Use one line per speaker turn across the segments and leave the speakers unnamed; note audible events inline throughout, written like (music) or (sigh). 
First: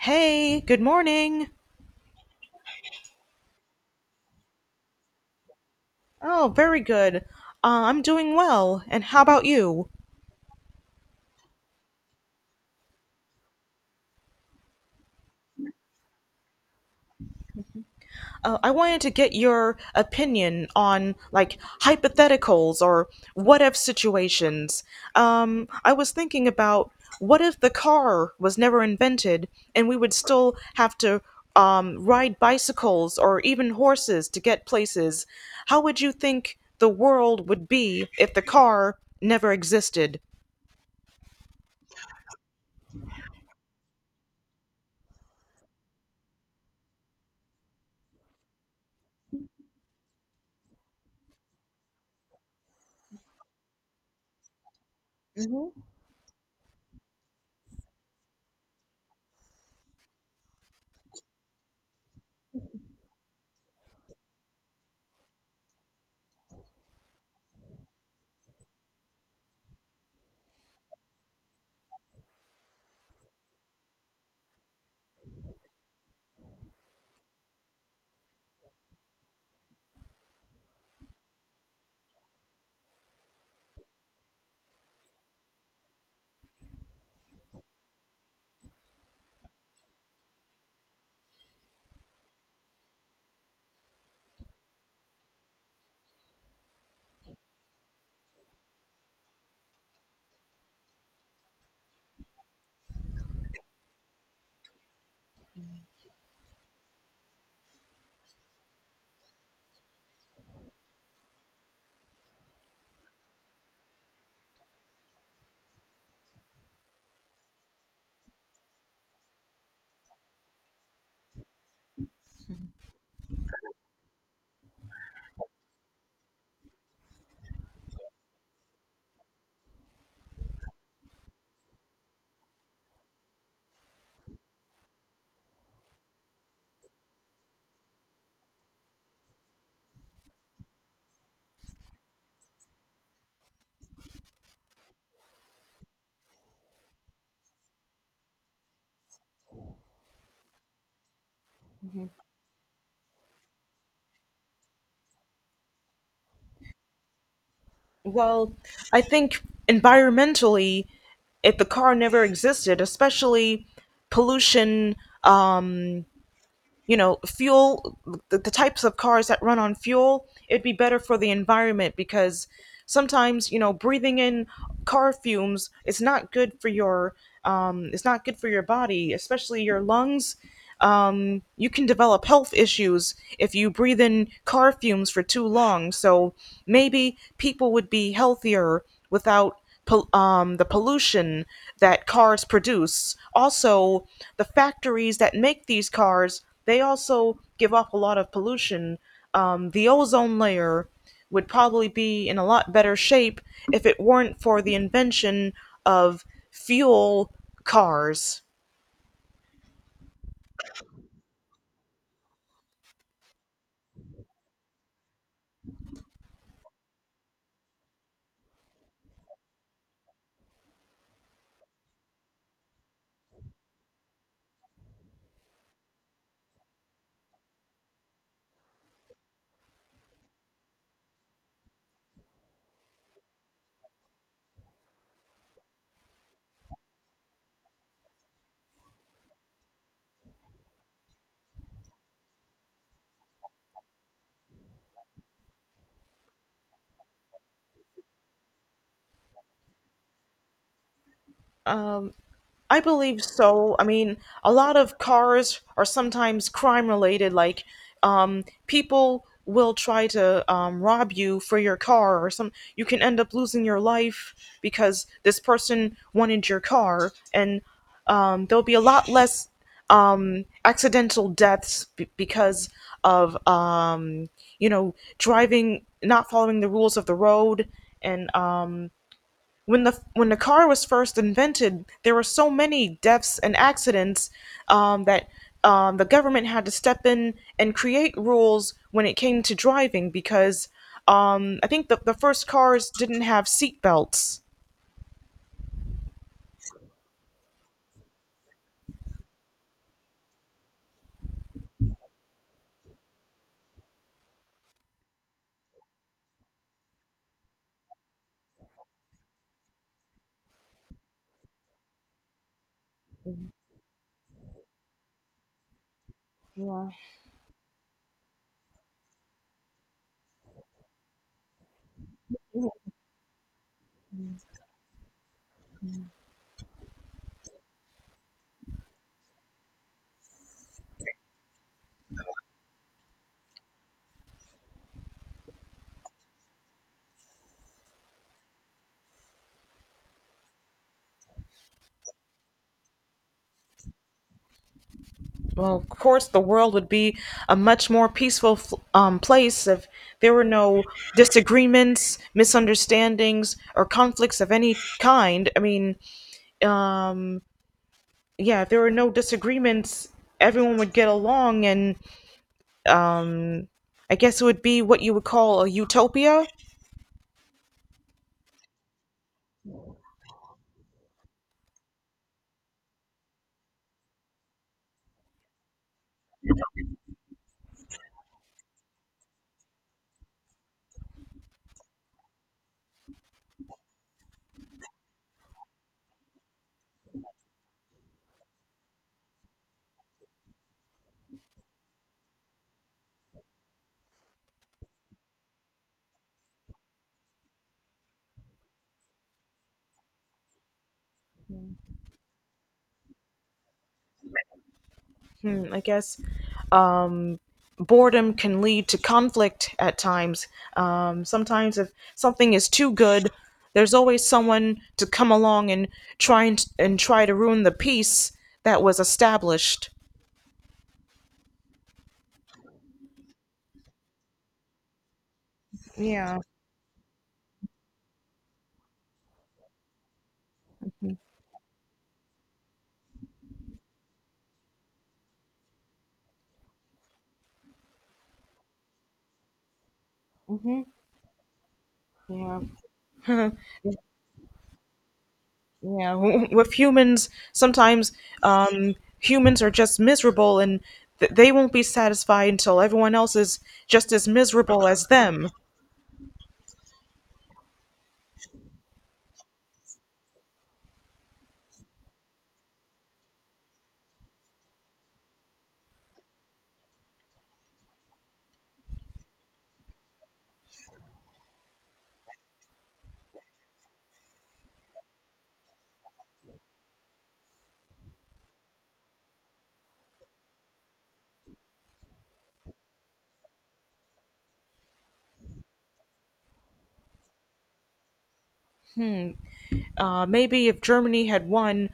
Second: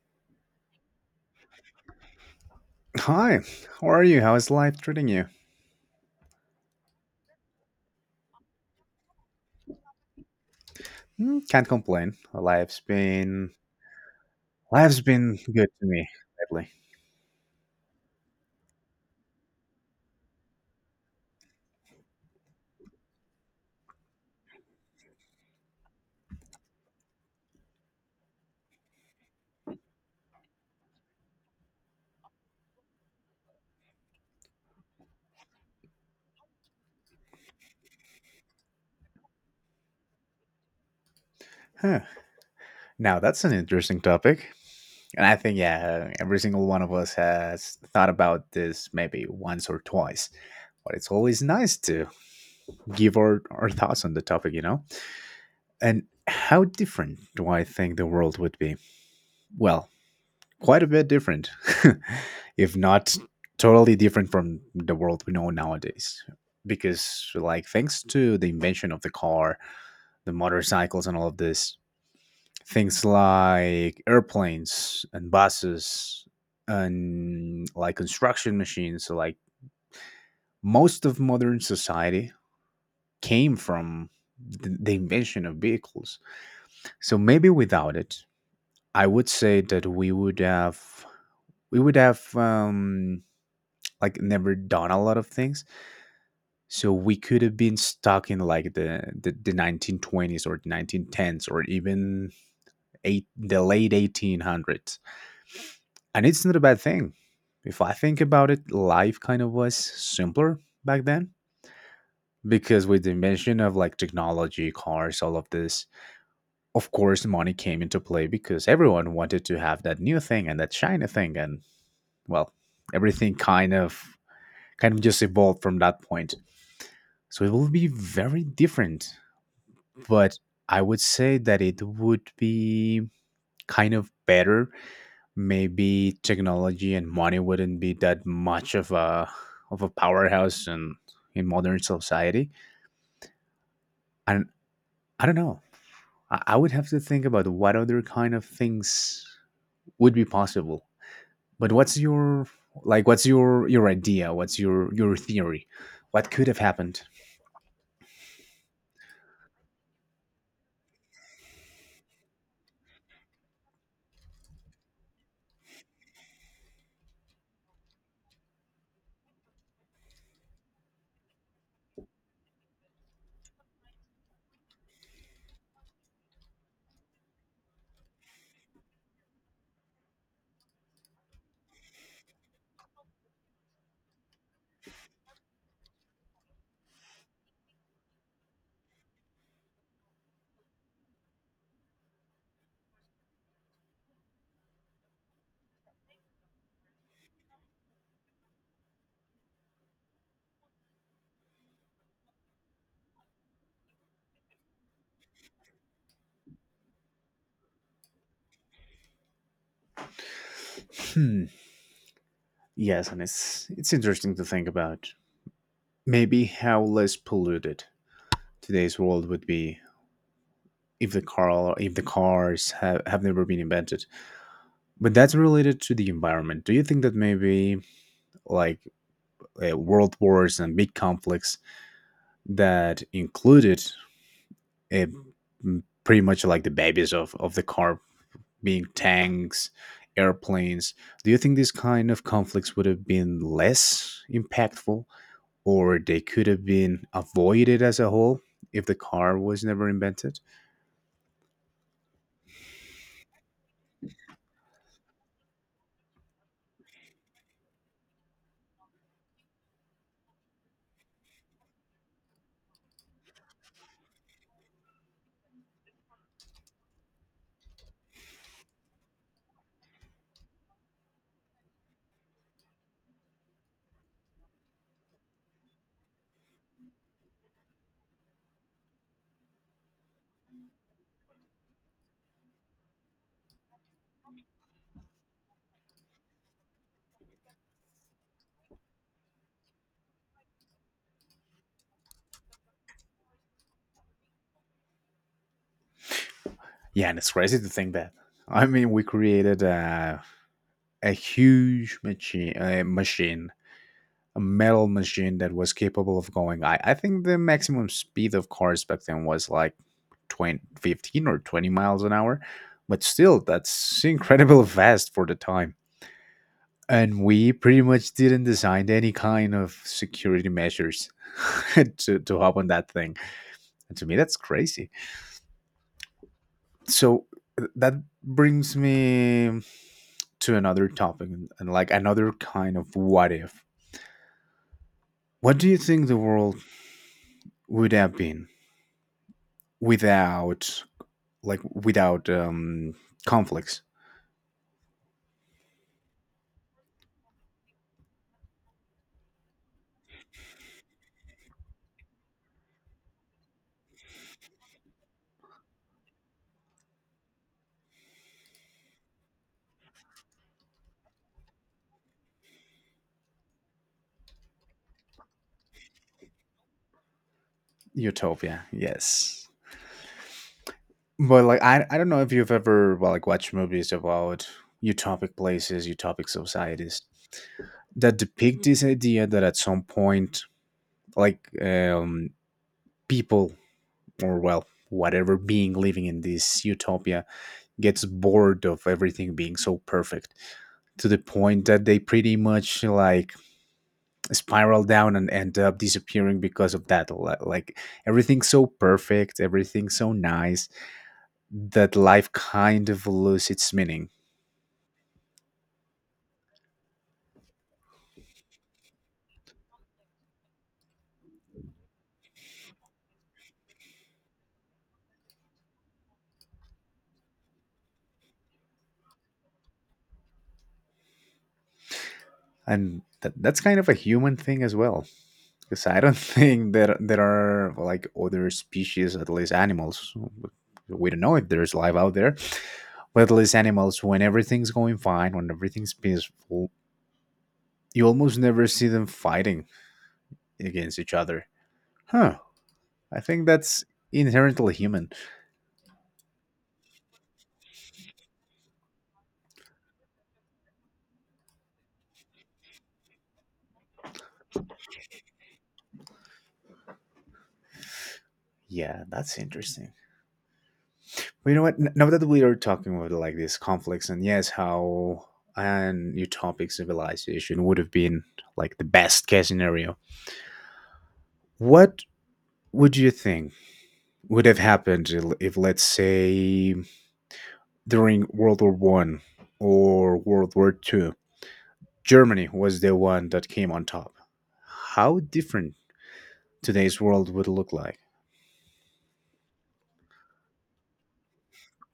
Hey, good morning.
Hi, how are you? How is life treating you?
Oh, very good. I'm doing well. And how about you?
Hmm, can't complain. Life's been good to me lately.
I wanted to get your opinion on like hypotheticals or what if situations. I was thinking about what if the car was never invented and we would still have to ride bicycles or even horses to get places. How would you think the world would be if the car never existed?
Huh. Now that's an interesting topic, and I think, yeah, every single one of us has thought about this maybe once or twice. But it's always nice to give our thoughts on the topic. And how different do I think the world would be? Well, quite a bit different, (laughs) if not totally different from the world we know nowadays. Because, like, thanks to the invention of the car, the motorcycles, and all of this, things like airplanes and buses and like construction machines, so, like, most of modern society came from the invention of vehicles. So, maybe without it, I would say that we would have like never done a lot of things, so we could have been stuck in like the 1920s or the 1910s, or even the late 1800s. And it's not a bad thing, if I think about it. Life kind of was simpler back then, because with the invention of like technology, cars, all of this, of course money came into play, because everyone wanted to have that new thing and that shiny thing. And, well, everything kind of just evolved from that point. So it will be very different, but I would say that it would be kind of better. Maybe technology and money wouldn't be that much of a powerhouse in modern society. And I don't know. I would have to think about what other kind of things would be possible. But what's your idea? What's your theory? What could have happened?
Well, I think environmentally, if the car never existed, especially pollution, um, you know, fuel, the types of cars that run on fuel, it'd be better for the environment because sometimes, you know, breathing in car fumes is not good for your, it's not good for your body, especially your lungs. You can develop health issues if you breathe in car fumes for too long. So maybe people would be healthier without the pollution that cars produce. Also, the factories that make these cars, they also give off a lot of pollution. The ozone layer would probably be in a lot better shape if it weren't for the invention of fuel cars.
Hmm. Yes, and it's interesting to think about maybe how less polluted today's world would be if the car if the cars have never been invented. But that's related to the environment. Do you think that maybe, like, world wars and big conflicts that included, uh, pretty much like the babies of the car, being tanks, airplanes, do you think these kind of conflicts would have been less impactful, or they could have been avoided as a whole if the car was never invented?
I believe so. I mean, a lot of cars are sometimes crime related. Like, people will try to rob you for your car, or some. You can end up losing your life because this person wanted your car, and there'll be a lot less accidental deaths because of you know driving, not following the rules of the road, and when the car was first invented, there were so many deaths and accidents that the government had to step in and create rules when it came to driving because I think the first cars didn't have seat belts.
Yeah, and it's crazy to think that. I mean, we created a huge machine, a machine, a metal machine that was capable of going. I think the maximum speed of cars back then was like 20, 15, or 20 miles an hour, but still, that's incredible fast for the time. And we pretty much didn't design any kind of security measures (laughs) to hop on that thing. And to me, that's crazy. So that brings me to another topic and, like, another kind of what if. What do you think the world would have been without like without um conflicts?
Well, of course, the world would be a much more peaceful place if there were no disagreements, misunderstandings, or conflicts of any kind. I mean, um, yeah, if there were no disagreements, everyone would get along, and I guess it would be what you would call a utopia.
Utopia, yes. But, like, I don't know if you've ever, well, like, watched movies about utopic places, utopic societies that depict this idea that at some point, like, people, or, well, whatever being living in this utopia, gets bored of everything being so perfect, to the point that they pretty much like spiral down and end up disappearing because of that. Like everything's so perfect, everything's so nice, that life kind of loses its meaning.
Hmm, I guess um, boredom can lead to conflict at times. Sometimes, if something is too good, there's always someone to come along and try and try to ruin the peace that was established.
And that's kind of a human thing as well, because I don't (laughs)
Yeah,
think that there are, like, other species, at least animals. We don't know if there's life out there, but at least animals, when everything's going fine, when everything's peaceful, you almost never see them fighting against each other. Huh.
yeah.
I think that's inherently human.
Yeah, with humans, sometimes humans are just miserable and they won't be satisfied until everyone else is just as miserable as them.
Yeah, that's interesting. But, you know what? Now that we are talking about like these conflicts, and, yes, how an utopic civilization would have been like the best case scenario, what would you think would have happened if, let's say, during World War I or World War II, Germany was the one that came on top? How different today's world would look like?
Maybe if Germany had won,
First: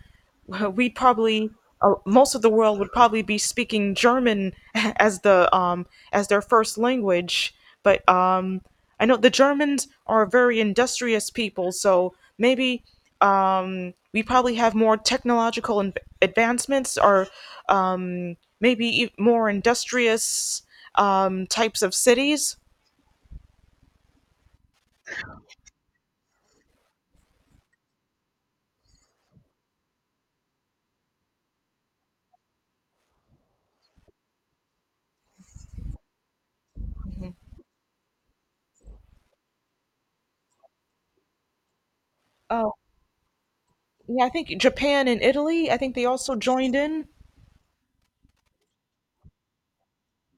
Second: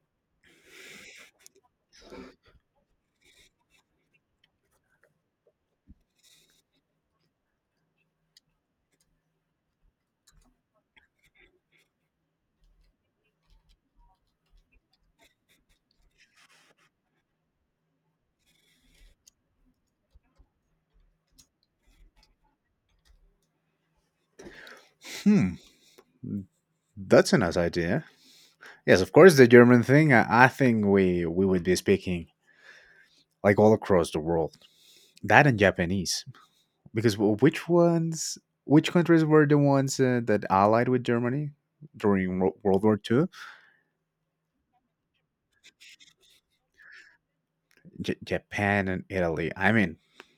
(laughs) we probably most of the world would probably be speaking German (laughs) as the as their first language. But I know the Germans are a very industrious people, so maybe we probably have more technological advancements or maybe more industrious types of cities.
Hmm, that's a nice idea. Yes, of course, the German thing. I think we would be speaking like all across the world. That and Japanese, because which countries were the ones, that allied with Germany during
Oh,
World War II?
yeah, I think Japan and Italy, I think they also joined in.
Japan and Italy. I mean,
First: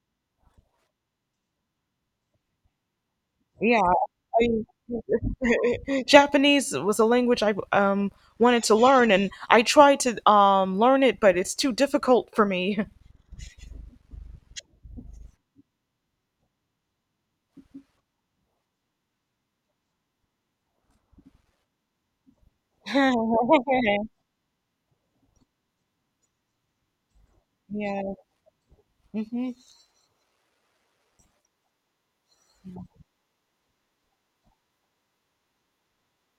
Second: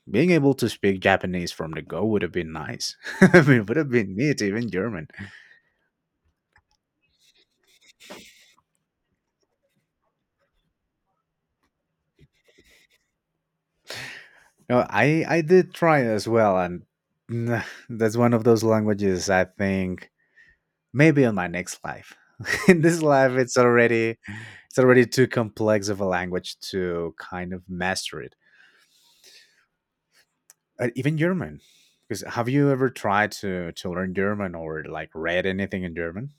being able to speak Japanese from the go would have been nice. (laughs) I mean, it would
Yeah,
have been neat, even German.
I (laughs) Japanese was a language I wanted to learn, and I tried to learn it, but it's too difficult for me.
No, I did try as well, and (sighs) nah, that's one of those languages I think maybe in my next life. (laughs) In this life,
(laughs)
it's already too complex of a language to kind of
Yeah.
master it.
hmm
Even German. Because have you ever tried to learn German or, like, read anything in German?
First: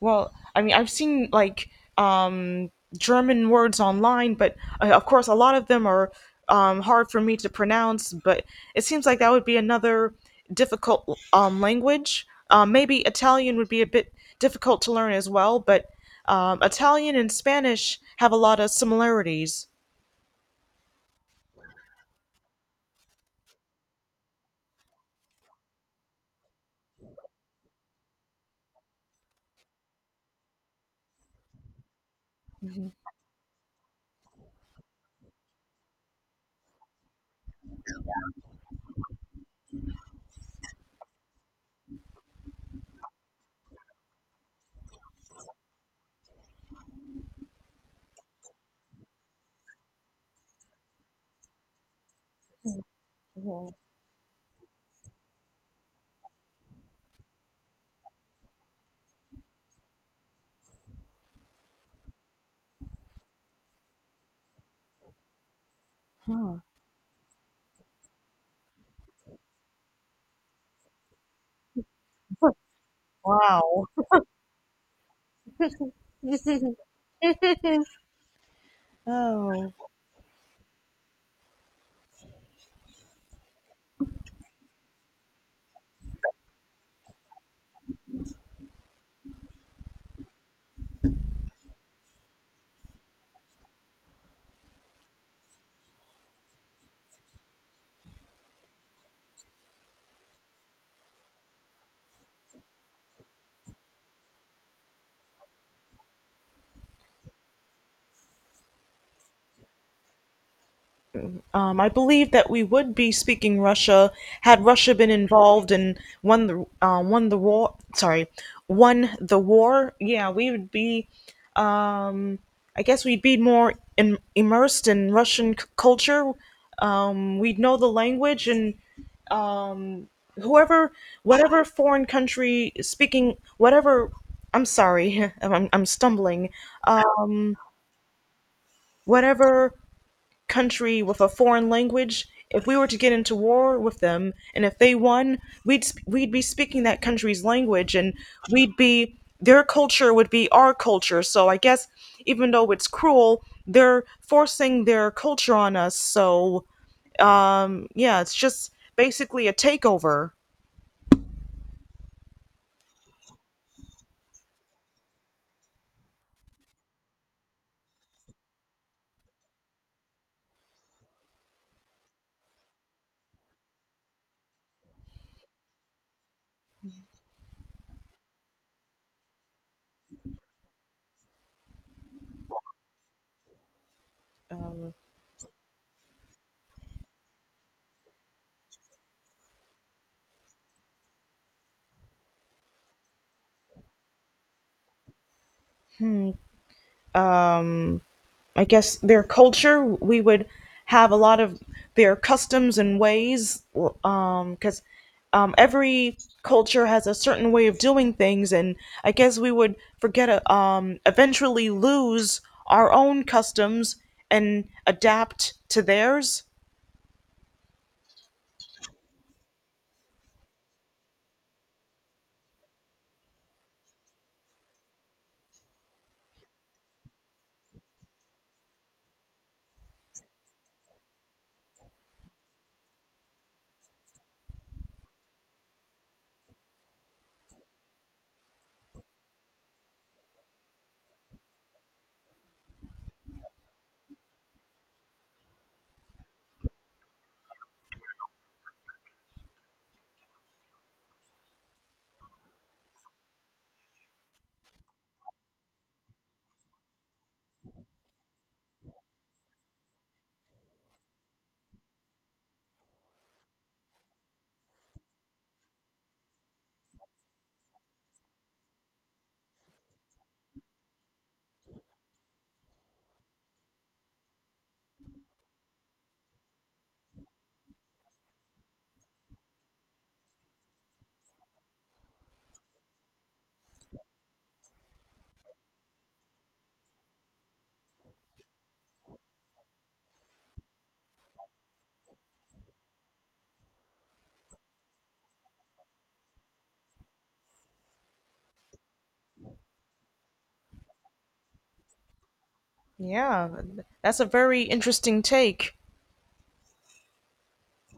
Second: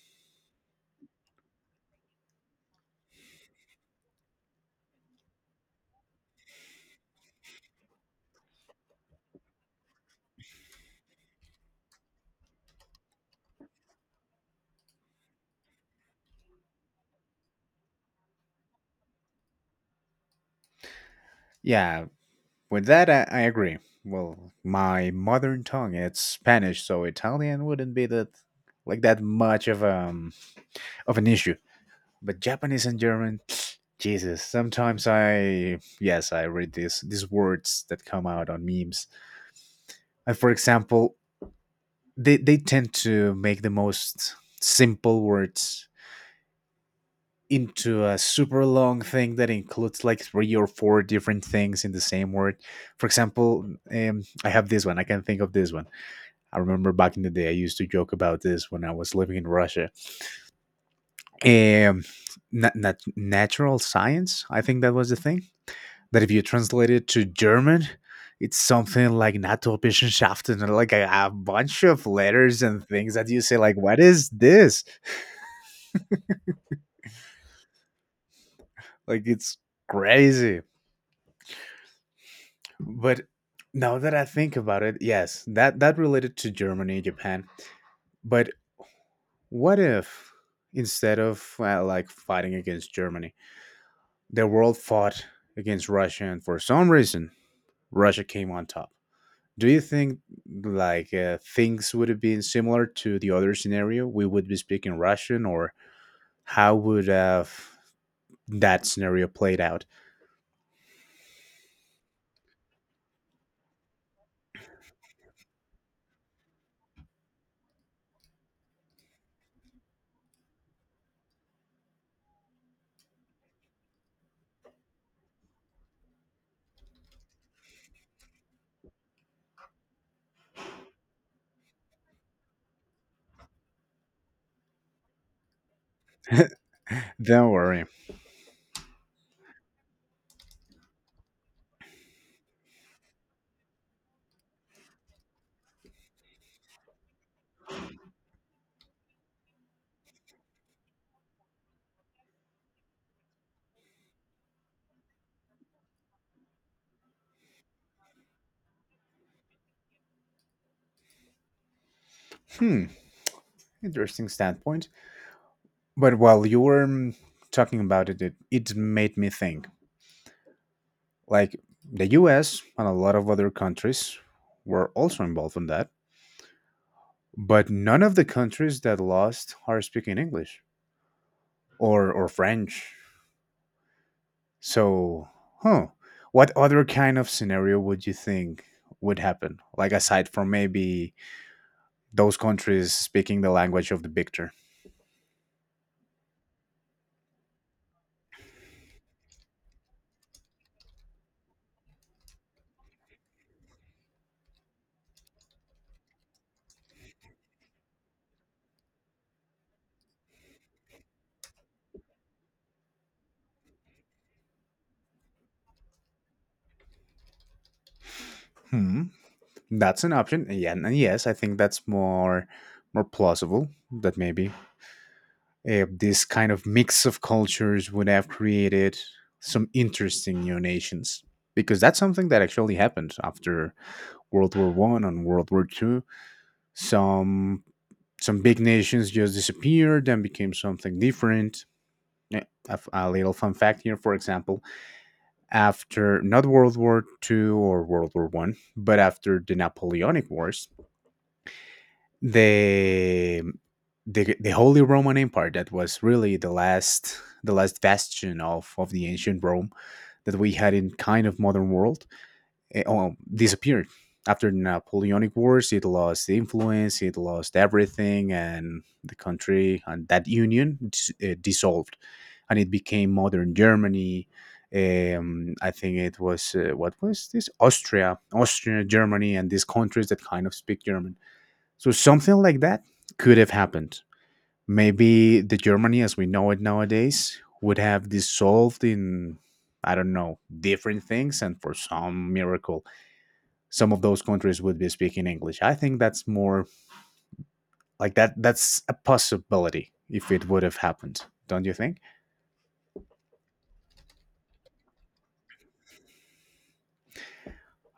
Well, I mean, I've seen like um, German words online, but of course, a lot of them are hard for me to pronounce. But it seems like that would be another difficult language. Maybe Italian would be a bit difficult to learn as well, but Italian and Spanish have a lot of similarities.
Yeah, with that, I agree. Well, my mother tongue it's Spanish, so Italian wouldn't be that like that much of an issue. But Japanese and German, (sniffs) Jesus, sometimes I yes, I read these words that come out on memes. And for example, they tend to make the most simple words into a super long thing that includes like three or four different things in the same word. For example, I have this one. I can think of this one. I remember back in the day, I used to joke about this when I was living in Russia. Um, Natural science, I think that was the thing. That, if you
Oh,
translate it to German, it's something like Naturwissenschaften, and, like, a bunch of letters and things that you say, like,
wow.
what is this?
(laughs) Wow.
Like, it's crazy. But now that I think about it, yes, that related to Germany, Japan. But what if, instead of, like fighting against Germany, the world fought against Russia, and for some reason, Russia came on top? Do you think, like, things would have been similar to the other scenario? We would be speaking Russian, or how would have that scenario played out?
I believe that we would be speaking Russia had Russia been involved and won the war. Sorry, won the war. Yeah, we would be. Um, I guess we'd be more im immersed in Russian culture. We'd know the language and whoever, whatever foreign country speaking, whatever. I'm sorry, (laughs) I'm stumbling.
Don't worry.
Whatever country with a foreign language, if we were to get into war with them and if they won, we'd be speaking that country's language and we'd be their culture would be our culture. So I guess even though it's cruel, they're forcing their culture on us. So yeah, it's just basically a takeover.
Hmm, interesting standpoint. But while you were talking about it, made me think, like, the US and a lot of other countries were also involved in that. But none of the countries that lost are speaking English or French. So, huh, what other kind of scenario would you think would happen? Like, aside from maybe those countries speaking the language of the victor?
I guess their culture. We would have a lot of their customs and ways, because every culture has a certain way of doing things, and I guess we would forget, eventually lose our own customs and adapt to theirs.
Hmm. That's an option. Yeah, and yes, I think that's more plausible, that maybe, this kind of mix of cultures would have created some interesting new nations, because that's something that actually happened after World War 1 and World War 2. Some some big nations just disappeared and became something different. Yeah, a little fun fact here, for example, after, not World War 2 or World War 1, but after the Napoleonic Wars, the the Holy Roman Empire, that was really the last bastion of the ancient Rome that we had in kind of modern world, disappeared after the Napoleonic Wars. It lost influence, it lost everything, and the country and that union dissolved, and it became modern Germany. I think it was, what was this? Austria, Germany, and these countries that kind of speak German, so something like that could have happened. Maybe the Germany as we know it nowadays would have dissolved in, I don't know, different things, and for some miracle, some of those countries would be speaking English. I think that's more like that's a possibility if it would have happened. Don't you think?
Yeah, that's a very interesting take.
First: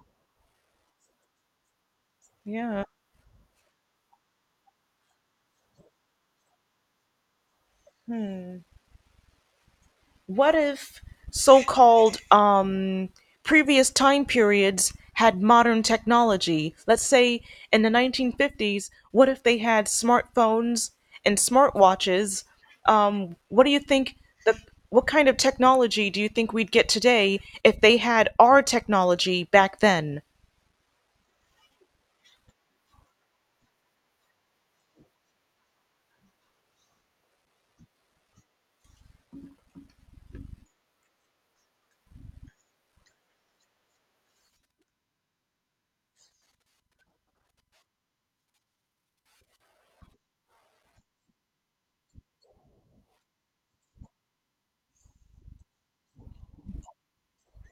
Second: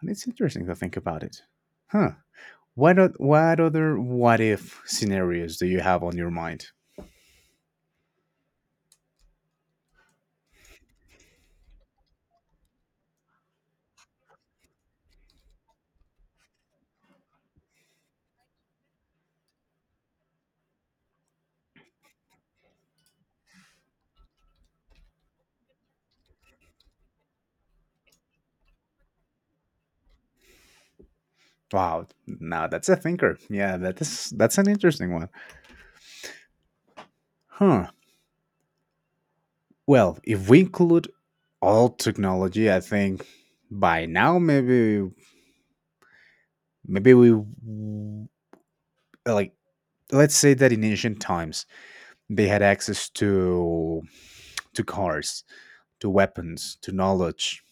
And it's interesting to think about it. Huh.
Yeah.
What what other what if scenarios do you have on your mind?
What if so-called previous time periods had modern technology? Let's say in the 1950s, what if they had smartphones and smartwatches? What do you think the what kind of technology do you think we'd get today if they had our technology back then?
Wow, now that's a thinker. Yeah, that's an interesting one. Huh. Well, if we include all technology, I think by now, maybe like let's say that in ancient times they had access to cars, to weapons, to knowledge,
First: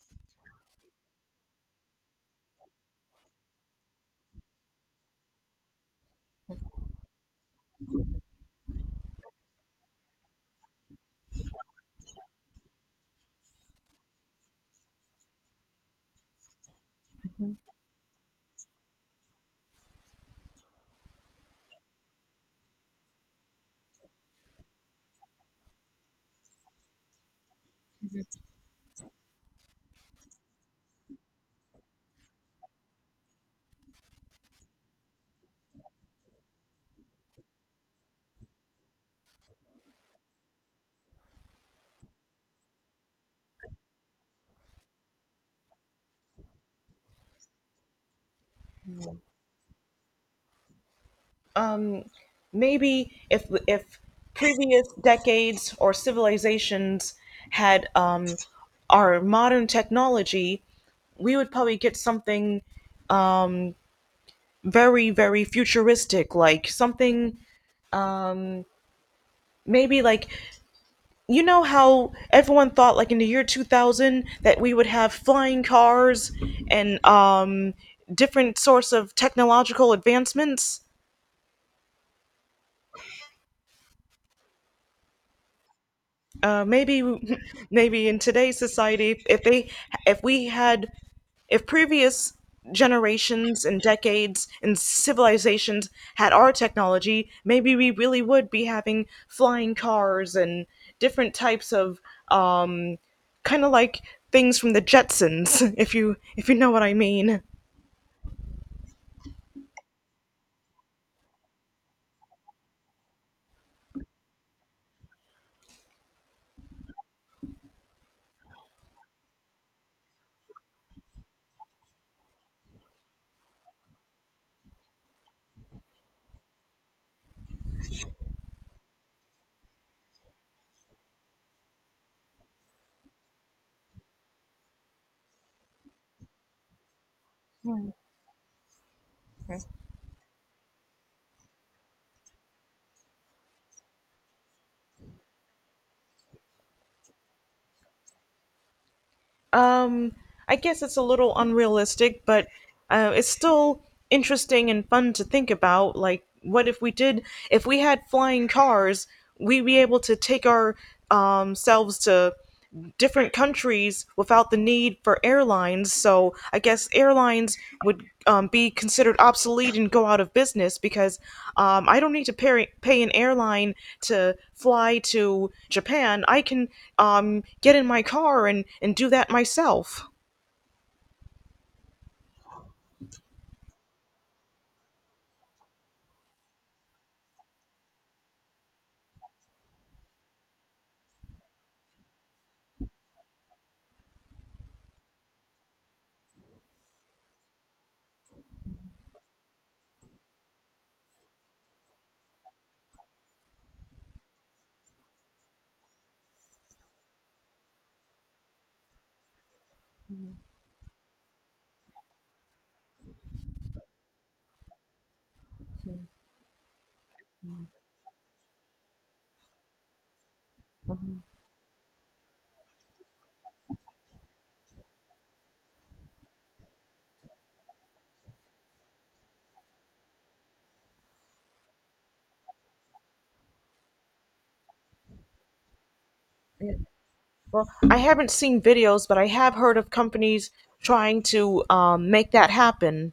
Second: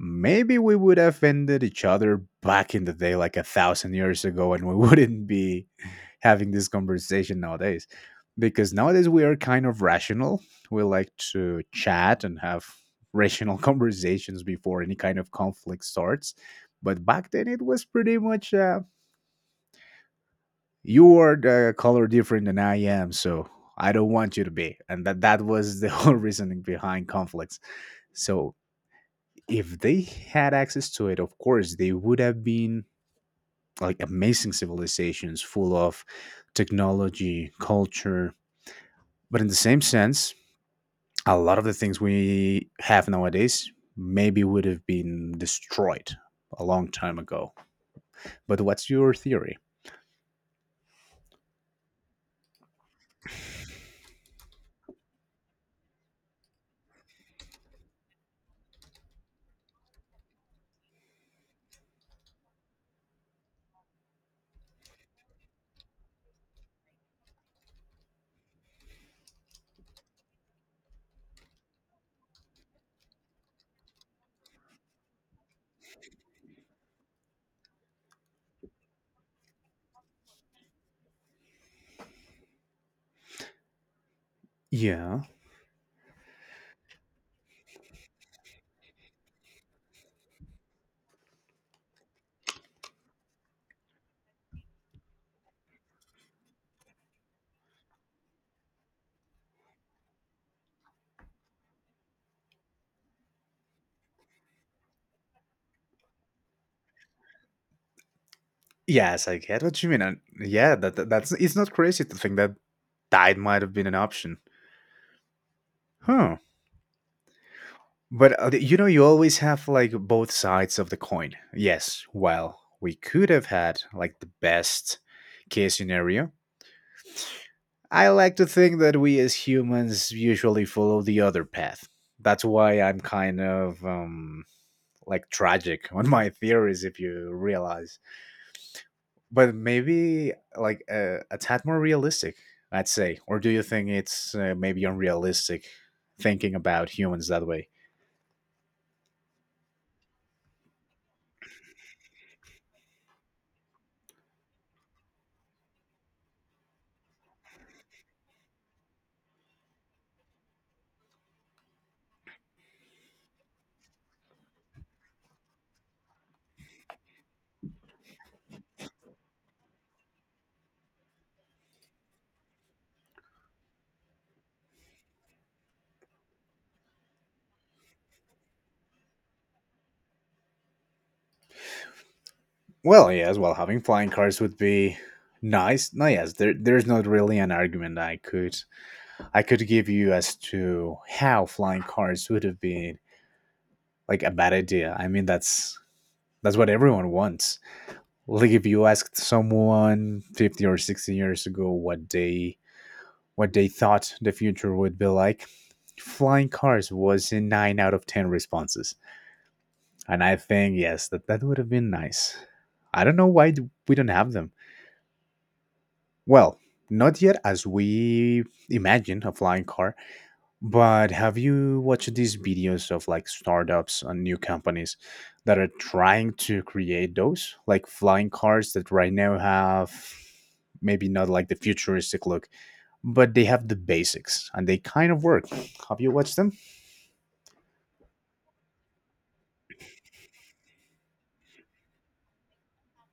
maybe we would have ended each other back in the day, like a thousand years ago, and we wouldn't be (laughs) having this conversation nowadays. Because nowadays we are kind of rational. We like to chat and have rational (laughs) conversations before any kind of conflict starts. But back then it was pretty much, you are the color different than I am, so I don't want you to be. And that was the (laughs) whole reasoning behind conflicts. So if they had access to it, of course, they would have been like amazing civilizations full of technology, culture. But in the same sense, a lot of the things we have nowadays maybe would have been destroyed a long time ago. But what's your theory?
um, Maybe if previous decades or civilizations had our modern technology, we would probably get something very, very futuristic, like something maybe like you know how everyone thought like in the year 2000 that we would have flying cars and different sorts of technological advancements.
Yeah.
Maybe (laughs) maybe in today's society if we had if previous generations and decades and civilizations had our technology, maybe we really would be having flying cars and different types of um, kind of like things from the Jetsons. (laughs) If you know what I mean.
Yes, I get what you mean. And yeah, that, that that's it's not crazy to think that diet might have been an option. Huh. But you know, you always have like both sides of the coin. Yes, well, we could have had like the best case scenario. I like to think that we as humans usually follow the other path. That's why I'm kind of like tragic (laughs) on my theories, if you realize. But maybe like a tad more realistic, I'd say. Or do you think it's maybe unrealistic thinking about humans that way?
Um, I guess it's a little unrealistic, but it's still interesting and fun to think about. Like, what if we did, if we had flying cars, we'd be able to take our selves to different countries without the need for airlines. So I guess airlines would be considered obsolete and go out of business because I don't need to pay an airline to fly to Japan. I can get in my car and do that myself.
Well, yes. Well, having flying cars would be nice. No, yes. There's not really an argument I could give you as to how flying cars would have been like a bad idea. I mean, that's what everyone wants. Like if you asked someone 50 or 60 years ago what they thought the future would be like, flying cars was in 9 out of 10 responses. And I think yes, that would have been nice. I don't know why we don't have them. Well, not yet as we imagine a flying car, but have you watched these videos of like startups and new companies that are trying to create those like flying cars that right now have maybe not like the futuristic look, but they have the basics and they kind of work. Have you watched them?
Well, I haven't seen videos, but I have heard of companies trying to make that happen.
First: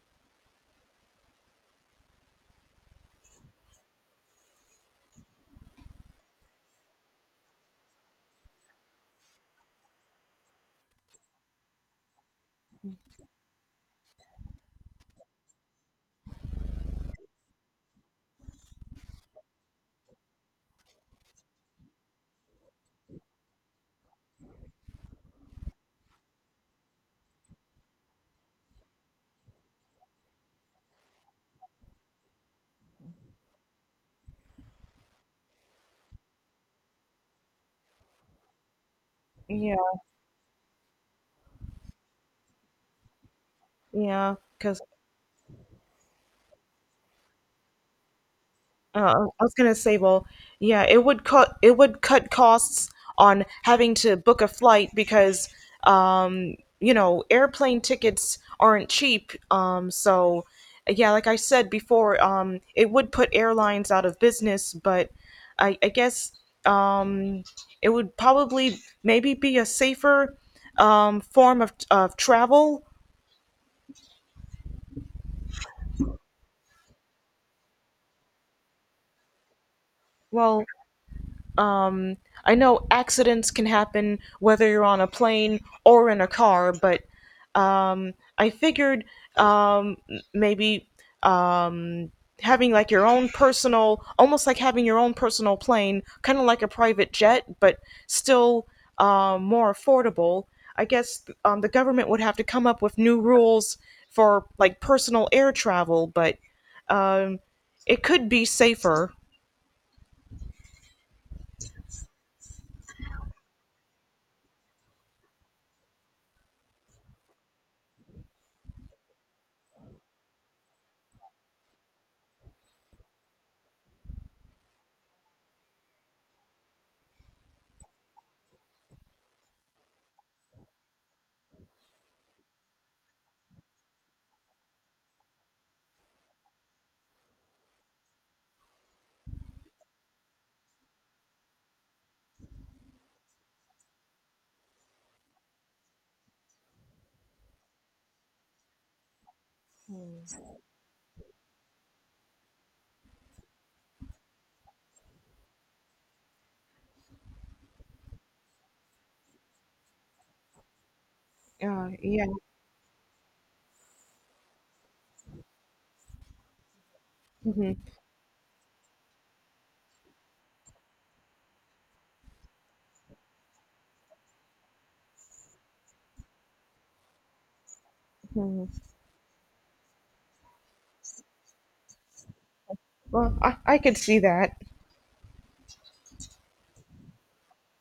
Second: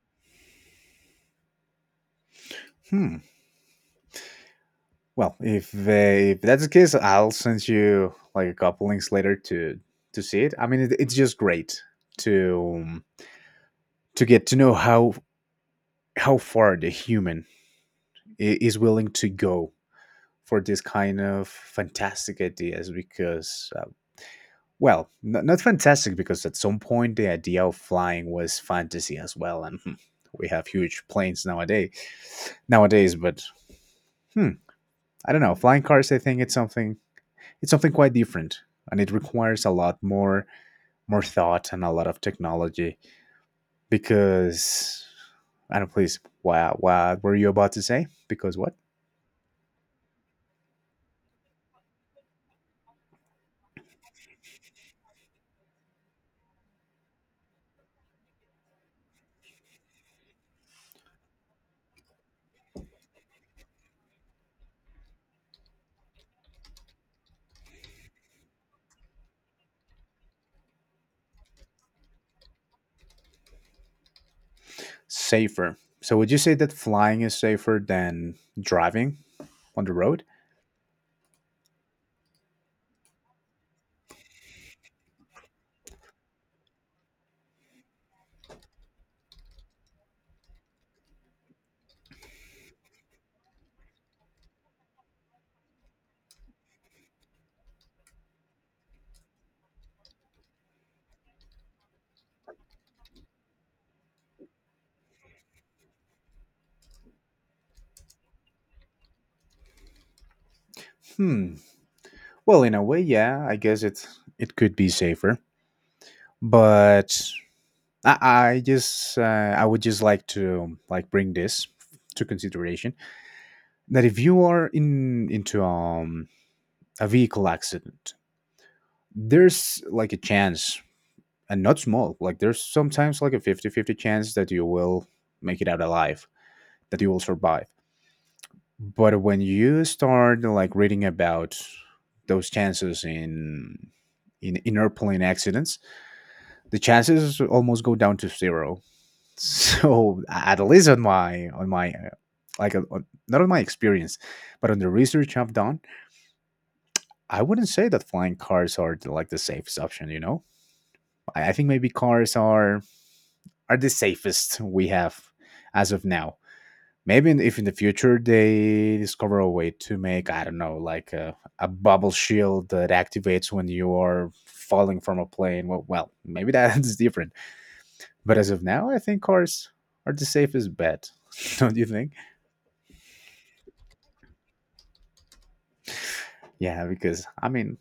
Hmm. Well, if that's the case, I'll send you like a couple links later to see it. I mean, it's just great to um, to get to know how far the human is willing to go for this kind of fantastic ideas because well not fantastic because at some point the idea of flying was fantasy as well and we have huge planes nowadays but hmm, I don't know, flying cars, I think it's something quite different and it requires a
Yeah,
lot more more thought and a lot of technology
yeah, because
because I don't please wow, what were you about to say, because what?
Uh, I was gonna say, well, yeah, it would cut costs on having to book a flight because you know airplane tickets aren't cheap. So yeah, like I said before, it would put airlines out of business, but I guess um, it would probably maybe be a safer form of travel.
Safer. So would you say that flying is safer than driving on the road?
Well, Um, I know accidents can happen whether you're on a plane or in a car, but um, I figured maybe um, having like your own personal, almost like having your own personal plane, kind of like a private jet, but still more affordable. I guess the government would have to come up with new rules for like personal air travel, but um, it could be safer.
Hmm. Well, in a way, yeah. I guess it could be safer, but I, I just uh, I would just like to like bring this to consideration that if you are in into a vehicle accident, there's like a chance, and not small. Like there's sometimes like a 50-50 chance that you will make it out alive, that you will survive. But when you start like reading about those chances in in airplane accidents, the chances almost go down to zero. (laughs) So at least on my not on my experience, but on the research I've done, I wouldn't say that flying cars are like the safest option. You know, I think maybe
Yeah.
cars are the safest we have as of now. Maybe if in the future they discover a way to make, I don't know, like a bubble shield that activates when you are falling from a plane. Well maybe that's (laughs) different. But as of now, I think cars are the safest bet. (laughs) Don't you think?
Well, I could see that.
Yeah, because, I mean,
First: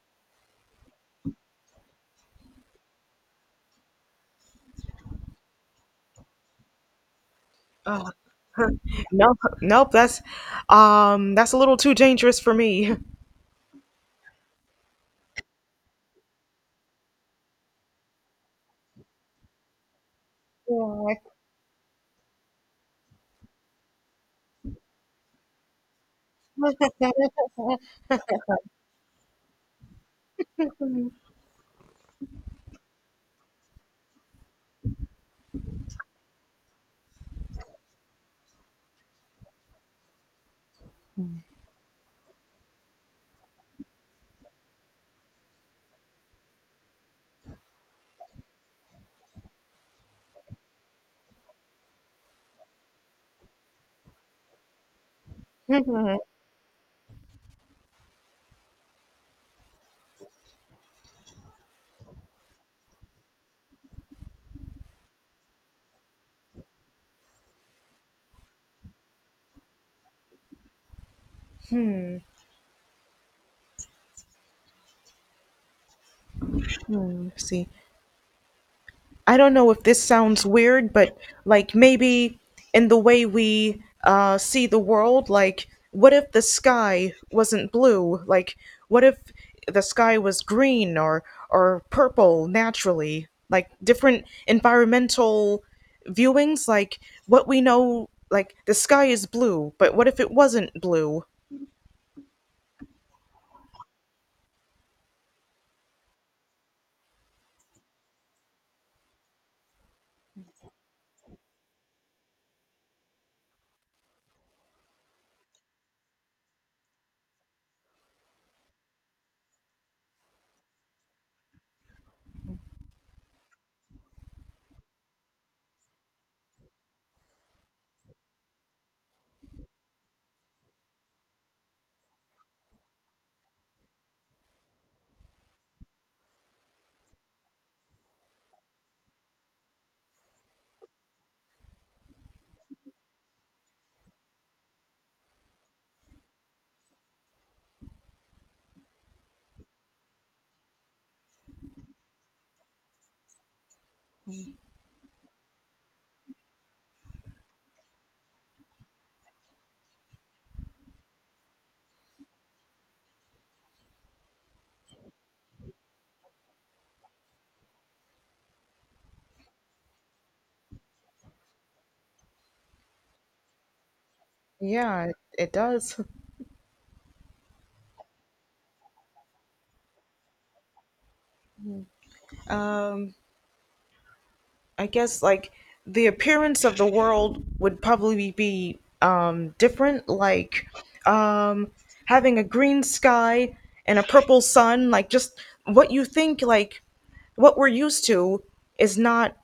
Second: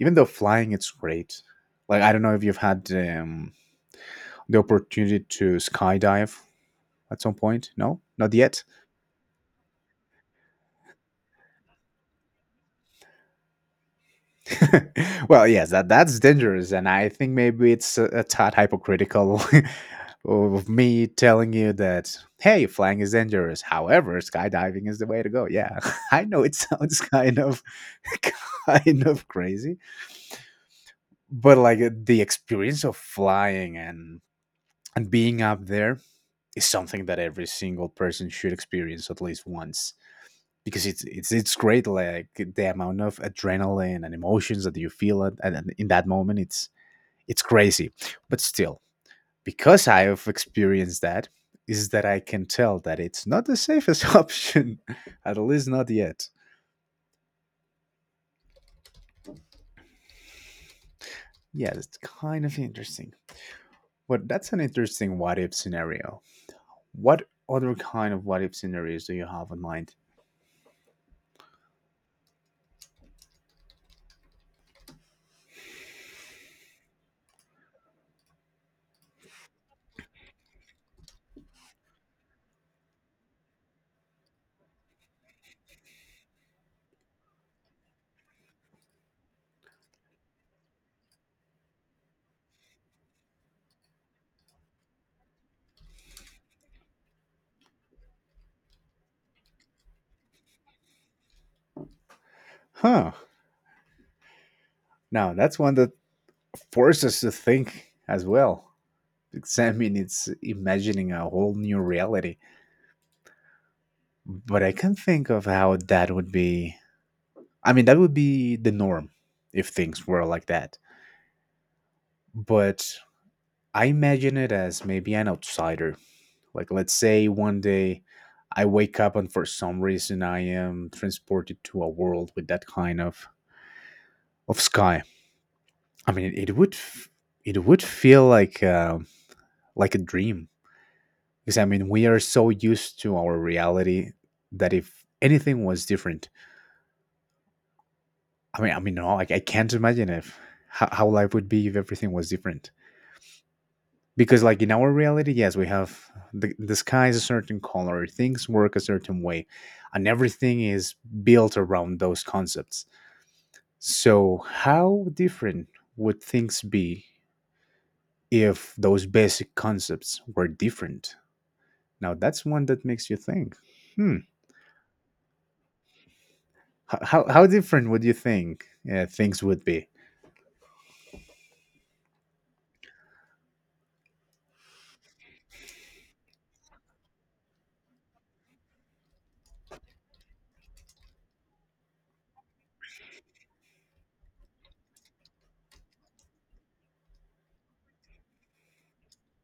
even though flying, it's great. Like, I don't know if you've had the opportunity to skydive at some point. No, not yet.
Nope, nope. That's a little too dangerous for me.
(laughs) Well, yes, that that's dangerous, and I think maybe it's a tad hypocritical (laughs) of me
Yeah.
telling you that hey, flying is dangerous. However, skydiving is the way to go. Yeah, (laughs) I know it sounds kind of (laughs) kind of crazy, but like the experience of flying and being up there is something that every single person should experience at least once because it's great, like the amount of adrenaline and emotions that you feel in that moment, it's crazy. But still, because I have experienced that, is that I can tell that it's not the safest (laughs) option, at least not yet.
(laughs)
Yeah, that's kind of interesting. But that's an interesting what if scenario. What other kind of what if scenarios do you have in mind?
See, I don't know if this sounds weird, but like maybe in the way we see the world, like what if the sky wasn't blue? Like what if the sky was green or purple naturally? Like different environmental viewings, like what we know, like the sky is blue, but what if it wasn't blue?
Huh. Now, that's one that forces us to think as well. I mean, it's imagining a whole new reality. But I can think of how that would be. I mean, that would be the norm if things were like that. But I imagine it as maybe an outsider. Like, let's say one day I wake up and for some reason I am transported to a world with that kind of sky. I mean, it would it would feel like a dream because I mean we are so used to our reality that if anything was different, no, like I can't imagine if how, how life would be if everything was different. Because like in our reality, yes, we have the sky is a certain color, things work a certain way and everything is built around those concepts. So how different would things be if those basic concepts were different? Now that's one that makes you think. Hmm.
Yeah, it does. (laughs)
How different would you think things would be?
Um, I guess like the appearance of the world would probably be different, like um, having a green sky and a purple sun. Like just what you think, like what we're used to, is not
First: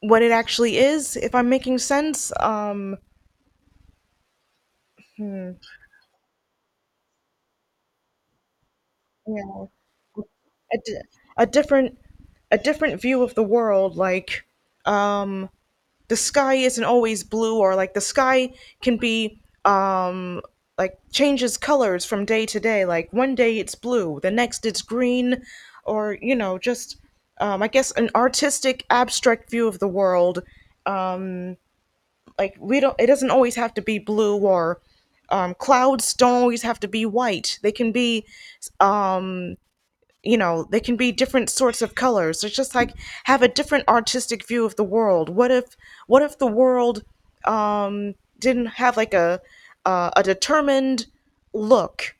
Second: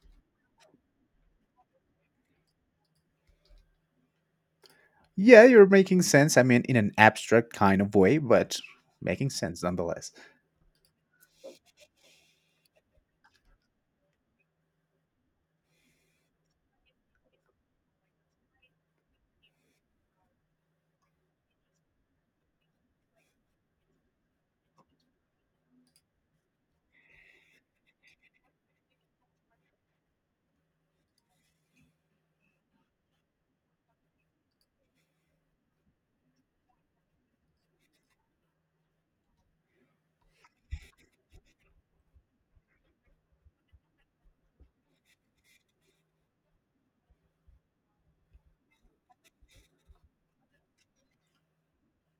what it actually is. If I'm making sense,
Yeah, you're making sense, I mean in an abstract kind of way, but making
you
sense
know,
nonetheless.
a, di- a different a different view of the world, like um, the sky isn't always blue or like the sky can be um like changes colors from day to day, like one day it's blue, the next it's green, or you know just I guess an artistic abstract view of the world, like we don't it doesn't always have to be blue or clouds don't always have to be white, they can be you know they can be different sorts of colors, it's just like have a different artistic view of the world. What if the world didn't have like a determined look.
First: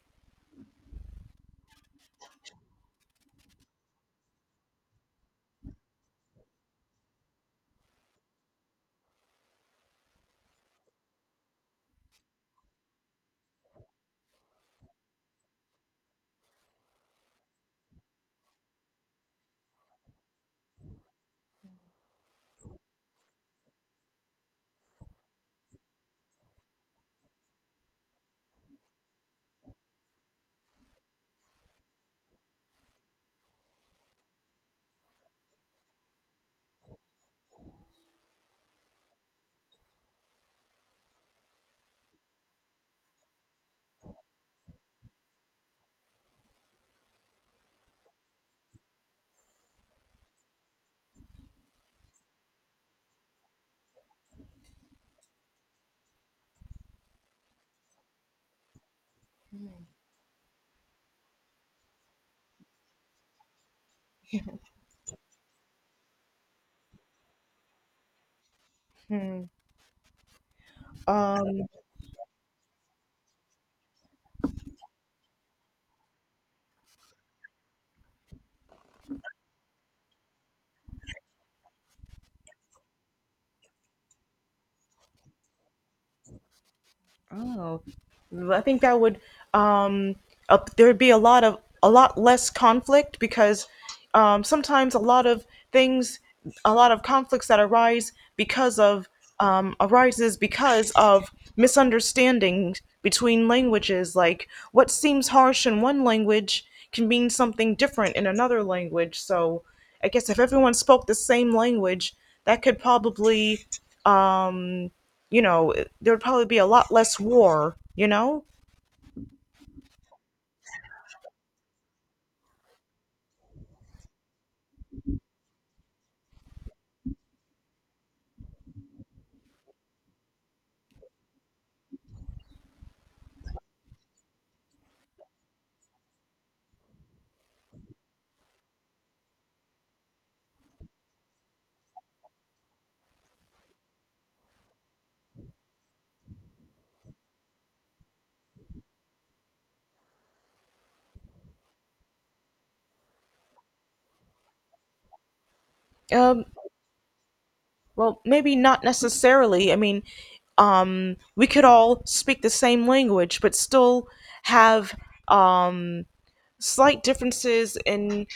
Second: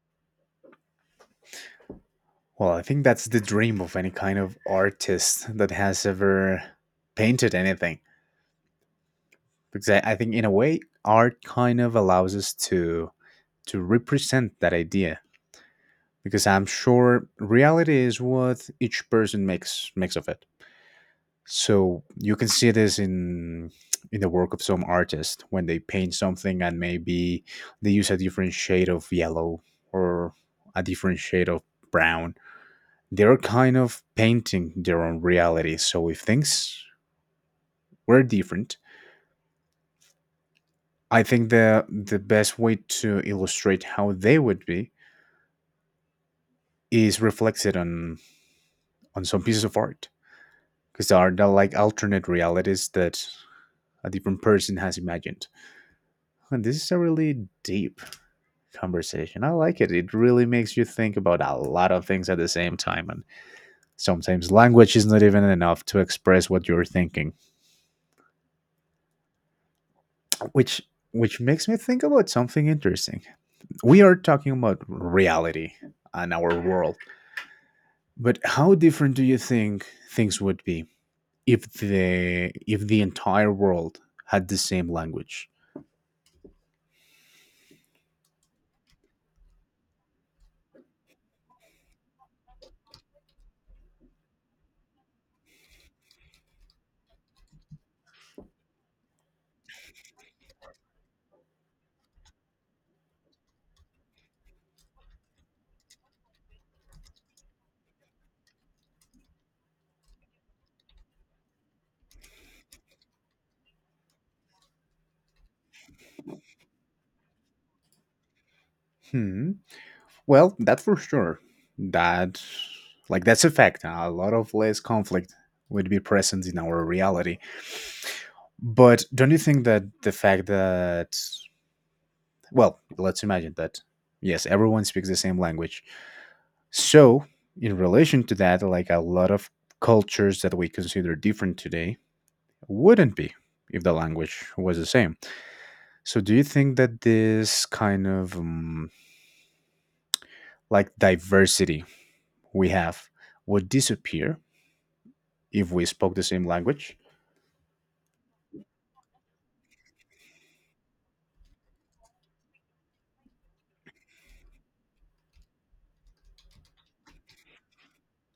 Well, I think that's the dream of any kind of artist that has ever painted anything. Because I think, in a way, art kind of allows us to represent that idea. Because I'm sure reality is what each person makes of it. So you can see this in the work of some artists when they paint something and maybe they use a different shade of yellow or a different shade of brown. They're kind of painting their own reality. So if things were different, I think the best way to illustrate how they would be is reflected on some pieces of art because there are like alternate realities that a different person has imagined. And this is a really deep conversation. I like it. It really makes you think about a lot of things at the same time and sometimes language is not even enough to express what you're thinking, which which
um
makes me think about something interesting. We are talking about reality and our world, but how different do you think things would be if the entire world had the same language?
Oh, well, I think that would um up there would be a lot less conflict because sometimes things a lot of conflicts that arise because of um arises because of misunderstandings between languages, like what seems harsh in one language can mean something different in another language. So I guess if everyone spoke the same language, that could probably um, you know, there would probably be a lot less war, you know?
Hmm. Well, that for sure, that like that's a fact, a lot of less conflict would be present in our reality. But don't you think that the fact that, well, let's imagine that, yes, everyone speaks the same language. So, in relation to that, like a lot of cultures that we consider different today wouldn't be if the language was the same. So, do you think that this kind of like diversity we have would disappear if we spoke the same
Um,
language?
well, maybe not necessarily. I mean, we could all speak the same language, but still have um, slight differences in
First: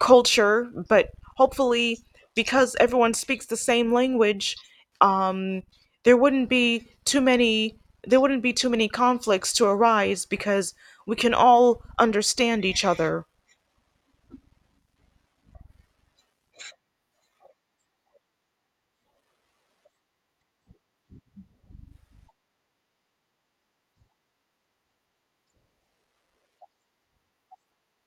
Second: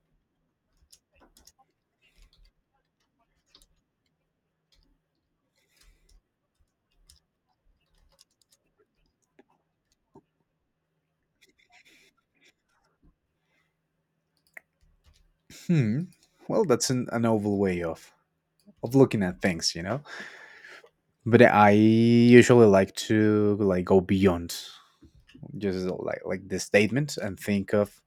culture, but hopefully, because everyone speaks the same language, um, there wouldn't be too many there wouldn't be too many conflicts to arise because we can all understand each other.
Hmm. Well, that's an novel way of looking at things, you know. But I usually like to like go beyond just this statement and think of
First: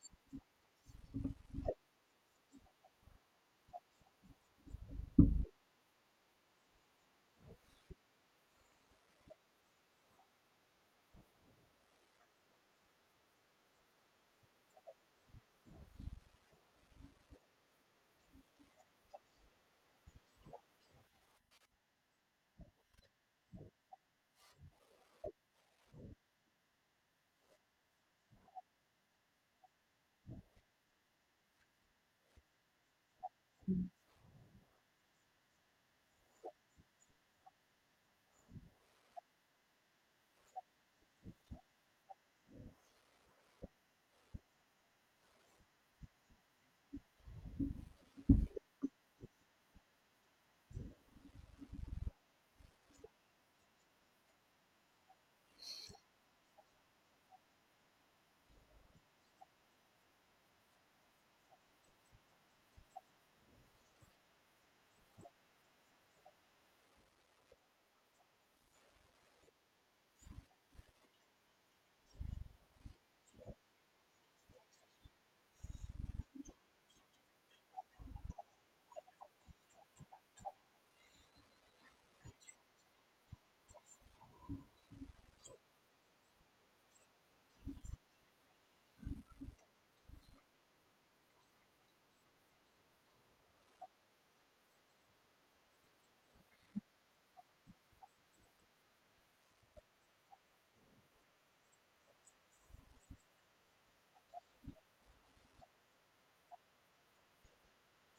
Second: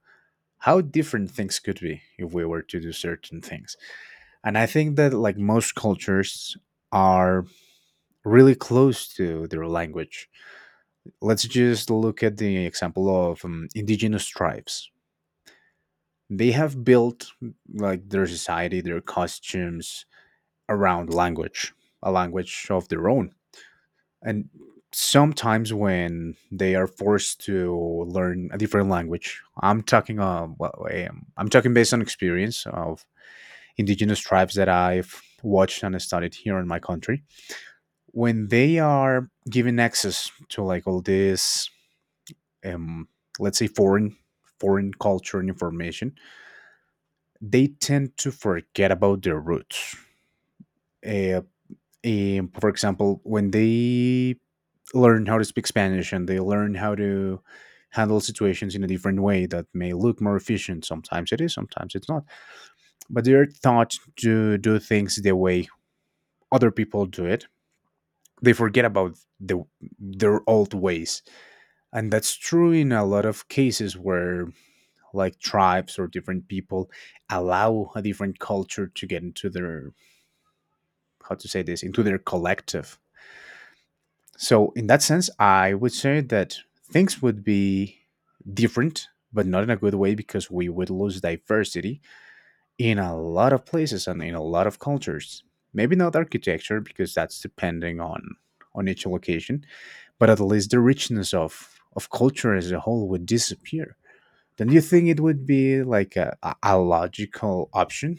how different things could be if we were to do certain things. And I think that like most cultures are really close to their language. Let's just look at the example of indigenous tribes. They have built like their society, their costumes around language, a language of their own. And sometimes when they are forced to learn a different language, I'm talking well, I'm talking based on experience of indigenous tribes that I've watched and studied here in my country, when they are given access to like all this, um, let's say foreign foreign culture and information, they tend to forget about their roots. Uh, for example, when they learn how to speak Spanish and they learn how to handle situations in a different way that may look more efficient. Sometimes it is, sometimes it's not. But they're taught to do things the way other people do it, they forget about their old ways. And that's true in a lot of cases where like tribes or different people allow a different culture to get into their, how to say this, into their collective. So in that sense I would say that things would be different, but not in a good way because we would lose diversity in a lot of places and in a lot of cultures. Maybe not architecture because that's depending on each location, but at least the richness of culture as a whole would disappear. Don't you think it would be like logical option?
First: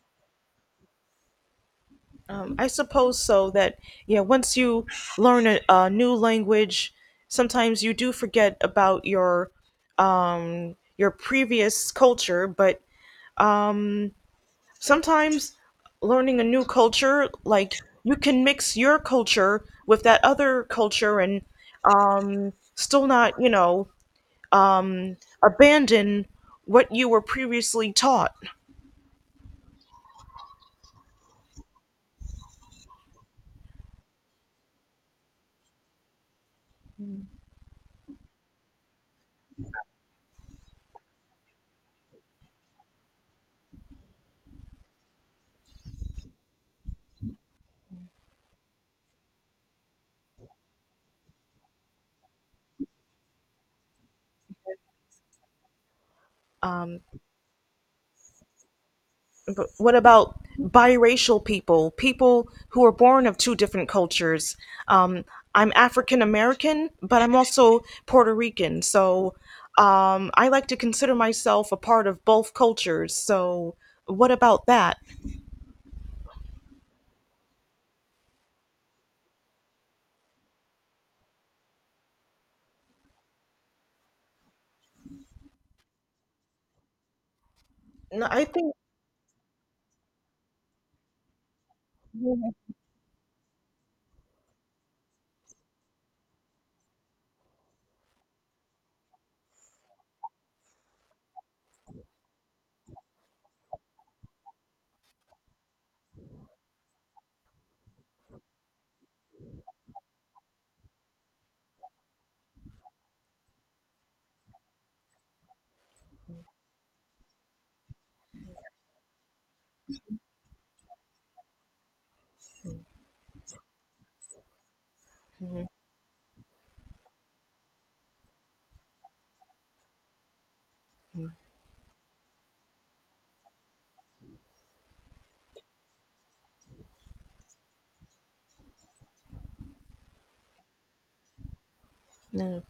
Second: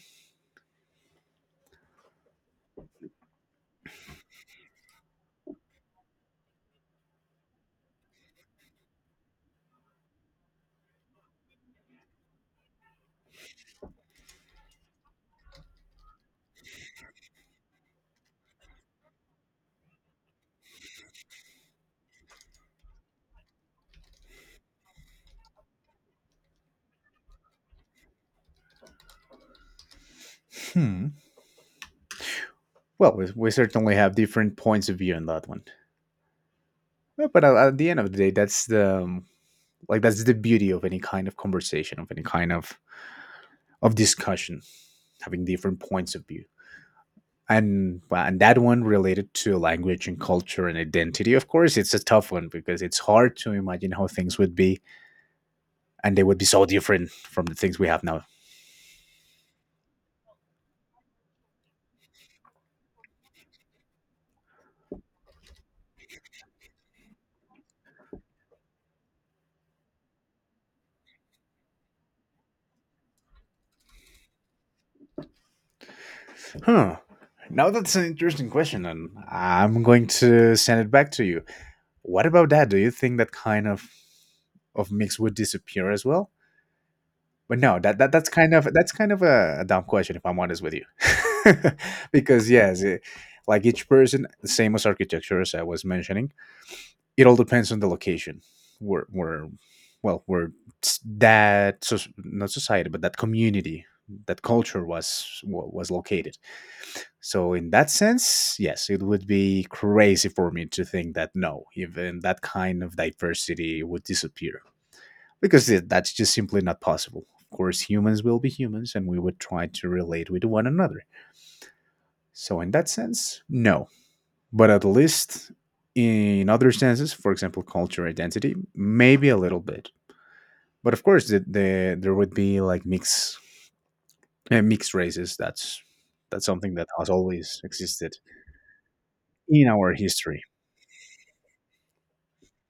I suppose so. That Yeah, once you learn a new language, sometimes you do forget about your your previous culture. But um, sometimes learning a new culture, like you can mix your culture with that other culture and still not, um, abandon what you were previously taught.
Hmm. Well, we certainly have different points of view on that one. Well, but at the end of the day, that's the like that's the beauty of any kind of conversation, of any kind of discussion, having different points of view. And, well, and that one related to language and culture and identity. Of course, it's a tough one because it's hard to imagine how things would be, and they would be so
Um,
different from the things we have now.
But what about biracial people, people who are born of two different cultures? Um, I'm African American, but I'm also Puerto Rican. So I like to consider myself a part of both cultures. So what about that?
Huh. Now that's an interesting question, and I'm going to send it back to you. What about that? Do you think that kind of mix would disappear as well? But no, that's
No, I
kind of
think.
a, dumb question if I'm honest with you, (laughs) because yes, it, like each person, the same as architecture as I was mentioning, it all depends on the location where where where, not society but that community, that culture was located. So in that sense, yes, it would be crazy for me to think that no, even that kind of diversity would disappear, because that's just simply not possible. Of course, humans will be humans, and we would try to relate with one another. So in that sense, no. But at least in other senses, for example, culture identity, maybe a little bit. But of course, there would be like mixed races. That's something that has always existed in our history,
No.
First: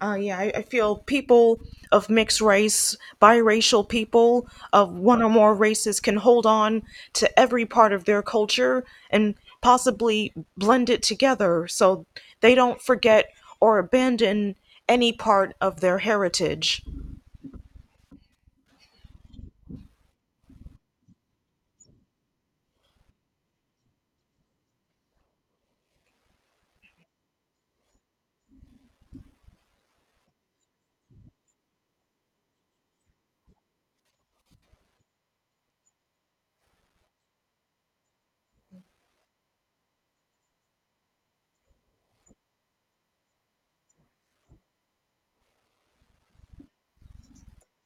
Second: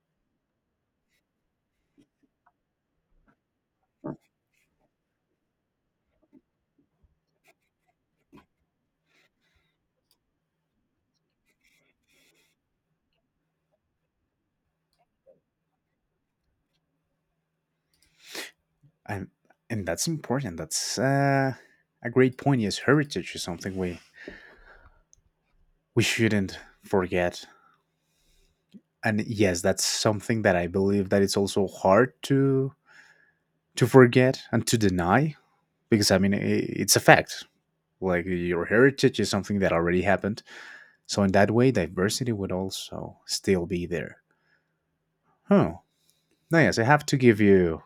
Yeah, I feel people of mixed race, biracial people of one or more races can hold on to every part of their culture and possibly blend it together so they don't forget or abandon any part of their heritage.
and and that's important. That's a great point. Yes, heritage is something we shouldn't forget. And yes, that's something that I believe that it's also hard to forget and to deny, because I mean, it's a fact. Like, your heritage is something that already happened. So in that way, diversity would also still be there. Huh. No, yes, I have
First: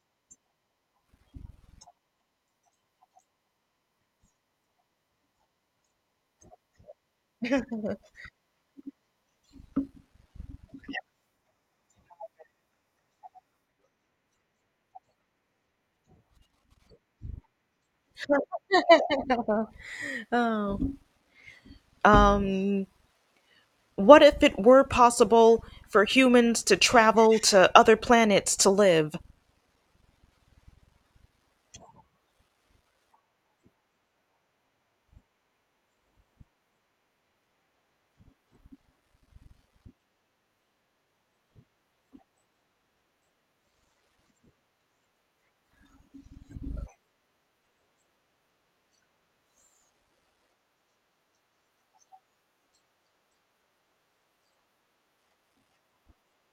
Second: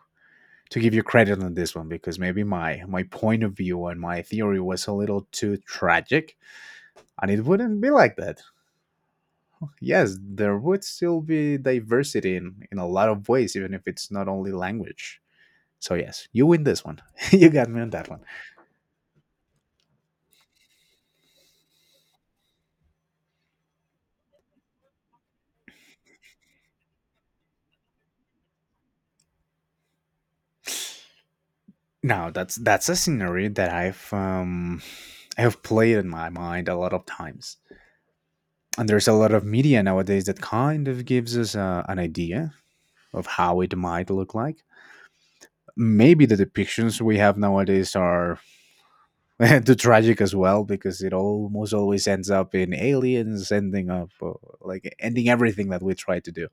to give you credit on this one, because maybe my point of view and my theory was a little too tragic, and it wouldn't be like that. Yes, there would still be diversity in a lot of ways, even if it's not only language. So yes, you win this one. (laughs) You got me on that one.
Oh. Um, what if it were possible for humans to travel to other planets to live?
Now that's a scenario that I've played in my mind a lot of times, and there's a lot of media nowadays that kind of gives us an idea of how it might look like. Maybe the depictions we have nowadays are (laughs) too tragic as well, because it almost always ends up in aliens ending up like ending everything that we try to do.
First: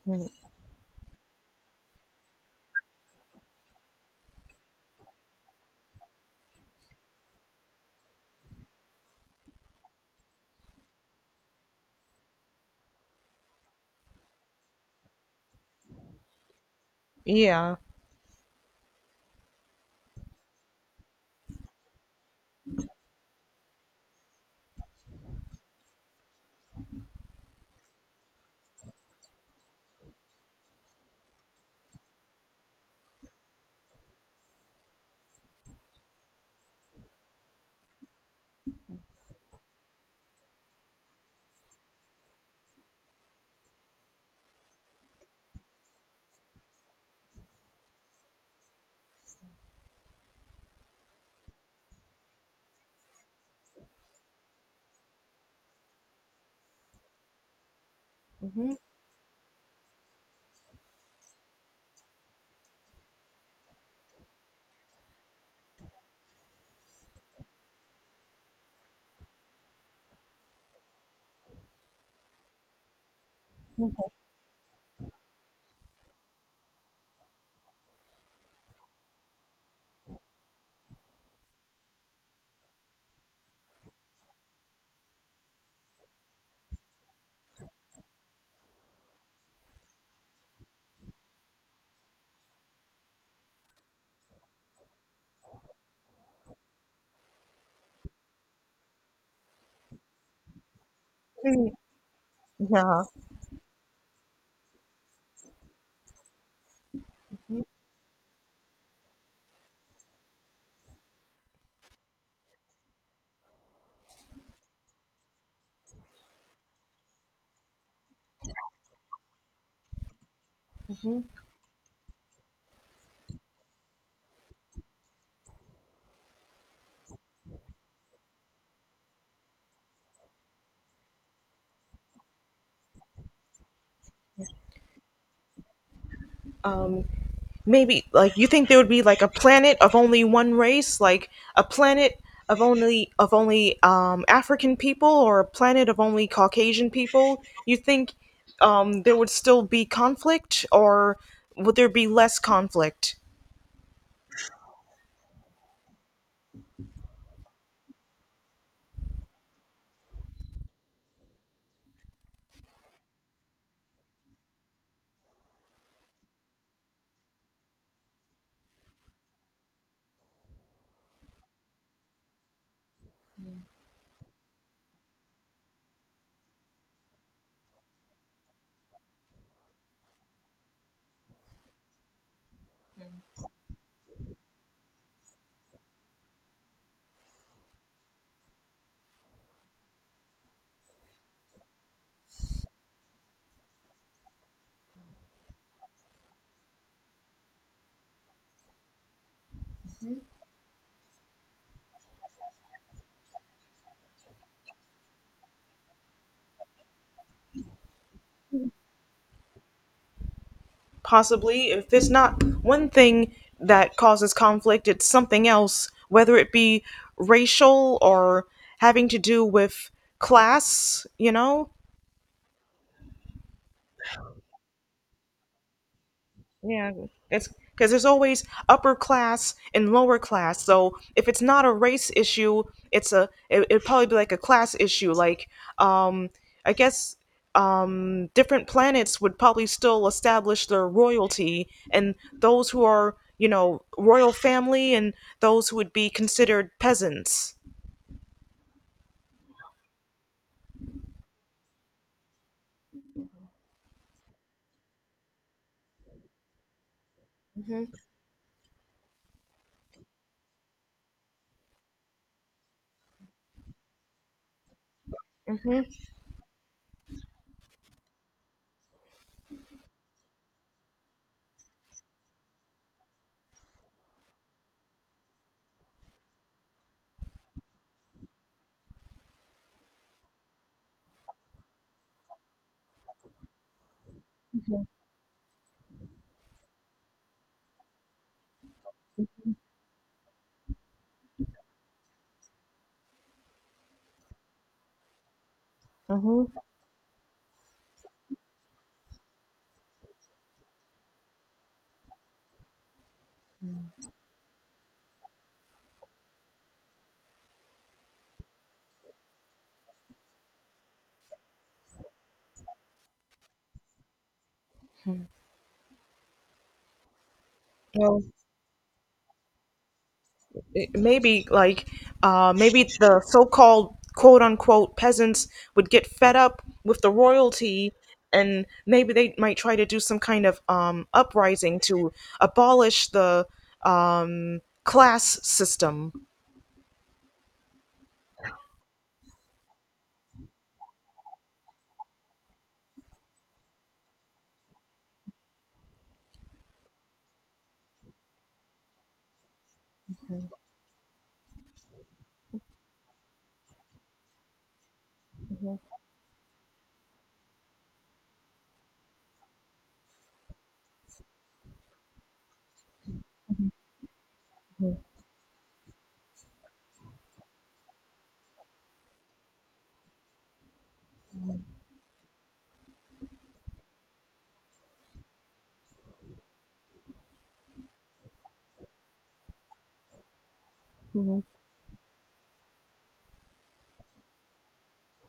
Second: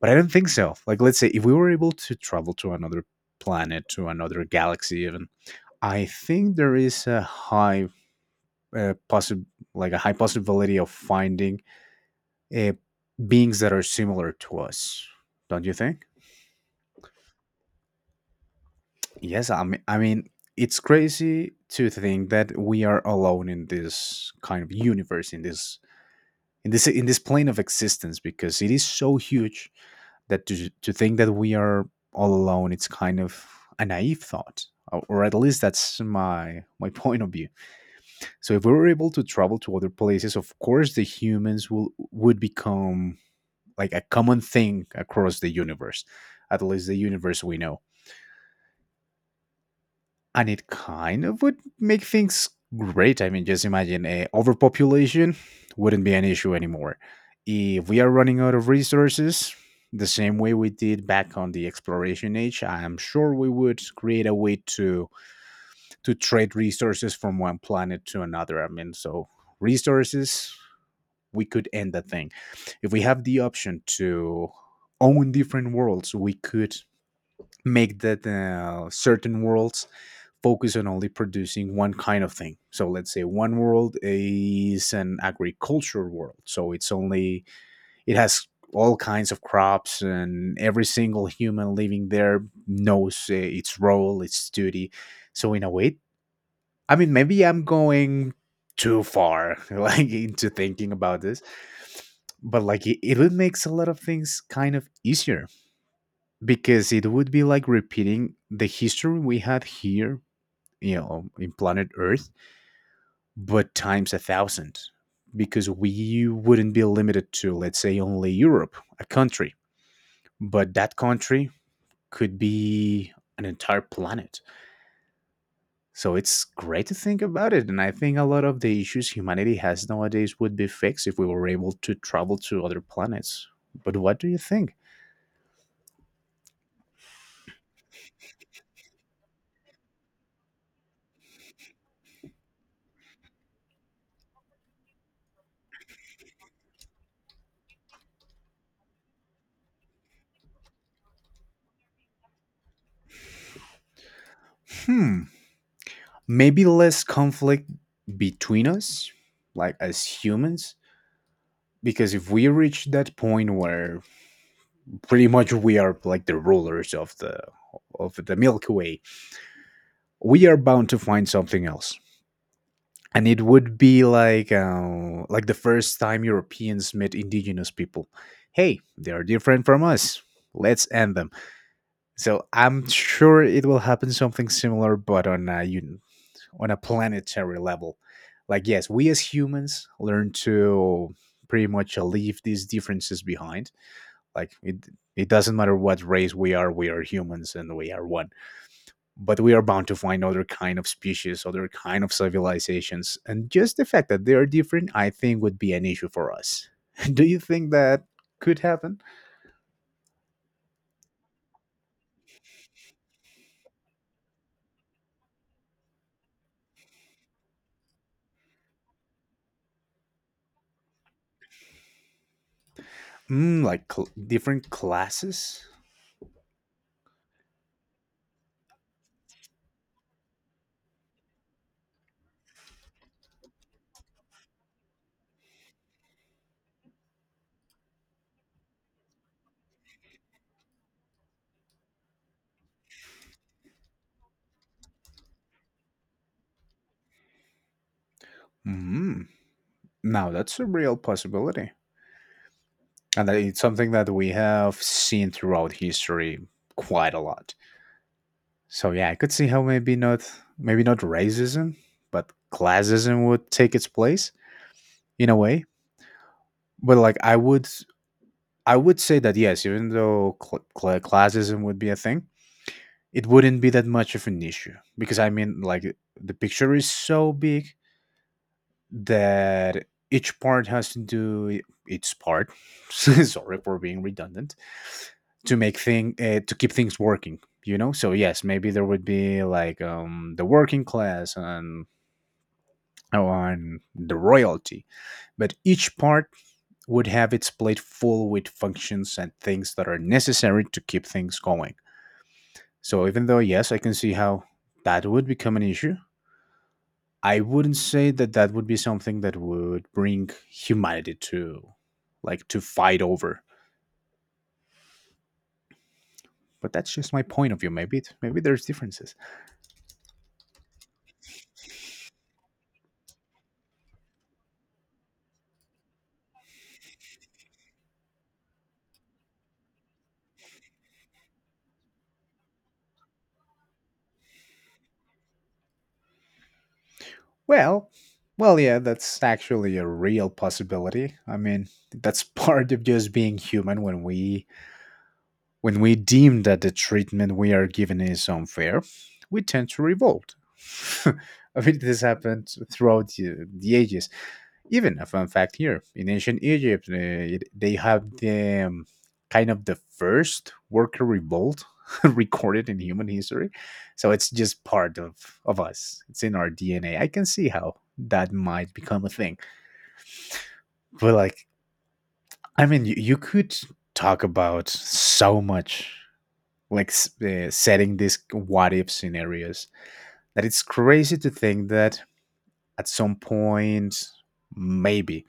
But I don't think so. Like, let's say if we were able to travel to another planet, to another galaxy, even, I think there is uh, possi- a high possibility of finding uh, beings that are similar to us, don't you think?
Yeah.
Yes, I mean, it's crazy to think that we are alone in this kind of universe, in this plane of existence, because it is so huge that to think that we are all alone, it's kind of a naive thought, or at least that's my (laughs) point of view. So if we were able to travel to other places, of course, the humans will would become like a common thing across the universe, at least the universe we know. And it kind of would make things great. I mean, just imagine, overpopulation wouldn't be an issue anymore. If we are running out of
Mhm.
resources, the same way we did back on the exploration age, I am sure we would create a way to trade resources from one planet to another. I mean, so resources, we could end the thing. If we have the option to own different worlds, we could make that certain worlds focus on only producing one kind of thing. So let's say one world is an agriculture world. So it has all kinds of crops, and every single human living there knows its role, its duty. So in a way, I mean, maybe I'm going too far (laughs) like into thinking about this, but like it,
Yeah.
it would makes a lot of things kind of easier, because it would be like repeating the history we had here, you know, in planet Earth, but times a thousand, because we wouldn't be limited to, let's say, only Europe, a country, but that country could be an entire planet. So it's great to think about it. And I think a lot of the issues humanity has nowadays would be fixed if we were able to travel to other planets. But what do you think?
Um. Maybe like you think there would be like a planet of only one race, like a planet of only African people or a planet of only Caucasian people. You think there would still be conflict or would there be less conflict?
Hmm. Maybe less conflict between us, like as humans, because if we reach that point where pretty much we are like the rulers of the Milky Way, we are bound to find something else. And it would be like the first time Europeans met indigenous people. Hey, they are different from us. Let's end them. So I'm sure it will happen something similar, but on a planetary level. Like, yes, we as humans learn to pretty much leave these differences behind. Like, it doesn't matter what race we are humans and we are one. But we are bound to find other kind of species, other kind of civilizations. And just the fact that they are different, I think, would be an issue for us. (laughs) Do you think that could happen?
Possibly. If there's not one thing that causes conflict, it's something else, whether it be racial or having to do with class, you know?
Mm, like different classes?
Yeah, it's because there's always upper class and lower class. So if it's not a race issue, it'd probably be like a class issue. Like, um, I guess different planets would probably still establish their royalty, and those who are royal family and those who would be considered peasants.
Mm, now that's a real possibility. And that it's something that we have seen throughout history quite a lot. So yeah, I could see how maybe not racism, but classism would take its place in a way. But like, I would say that yes, even though classism would be a thing, it wouldn't be that much of an issue, because I mean, like, the picture is so big that each part has to do its part. (laughs) Sorry for being redundant, to keep things working. You know, so yes, maybe there would be like the working class and on the royalty, but each part
Mm-hmm.
would have its plate full with functions and things that are necessary to keep things going. So even though yes, I can see how that would become an issue, I wouldn't say that that would be something that would bring humanity to fight over. But that's just my point of view. Maybe there's differences.
maybe like Maybe the so-called quote unquote peasants would get fed up with the royalty, and maybe they might try to do some kind of uprising to abolish the class system.
Well, well, yeah, that's actually a real possibility. I mean, that's (laughs) part of just being human. When we deem that the treatment we are given is unfair, we tend to revolt. (laughs) I mean, this happened throughout the ages. Even a fun fact, here in ancient Egypt, they have the kind of the first worker revolt (laughs) recorded in human history. So it's just part of us, it's in our DNA. I can see how that might become a thing. But, like, I mean, you could talk about so much, like setting these what if scenarios, that it's crazy to
Mhm.
think that at some point, maybe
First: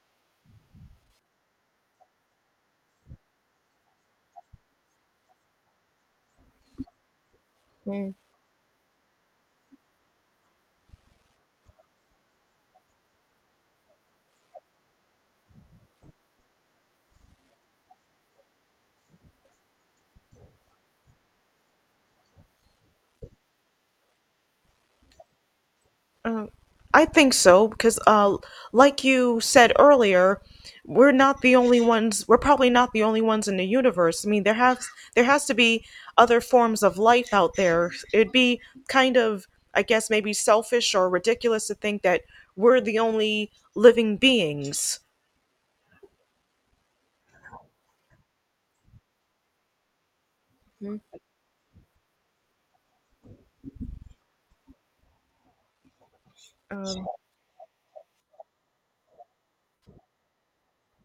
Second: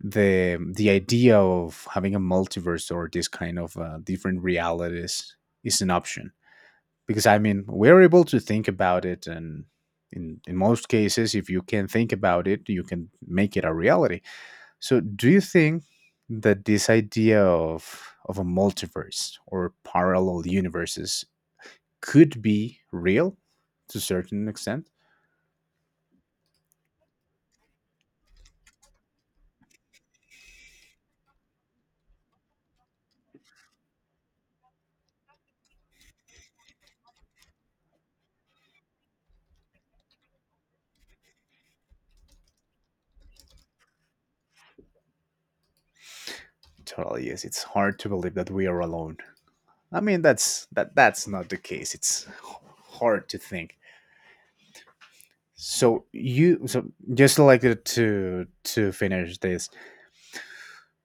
the idea of having a multiverse or this kind of different realities is an option, because I mean, we're able to think about it, and in most cases, if you can think about it, you can make it a reality. So do you think that this idea of a multiverse or parallel universes could be real to a certain extent?
I think so because, like you said earlier, we're not the only ones. We're probably not the only ones in the universe. I mean, there has to be other forms of life out there. It'd be kind of, I guess, maybe selfish or ridiculous to think that we're the only living beings.
Totally, yes, it's hard to believe that we are alone. I mean, that's not the case. It's hard to think. So you so
Um,
just like to finish this.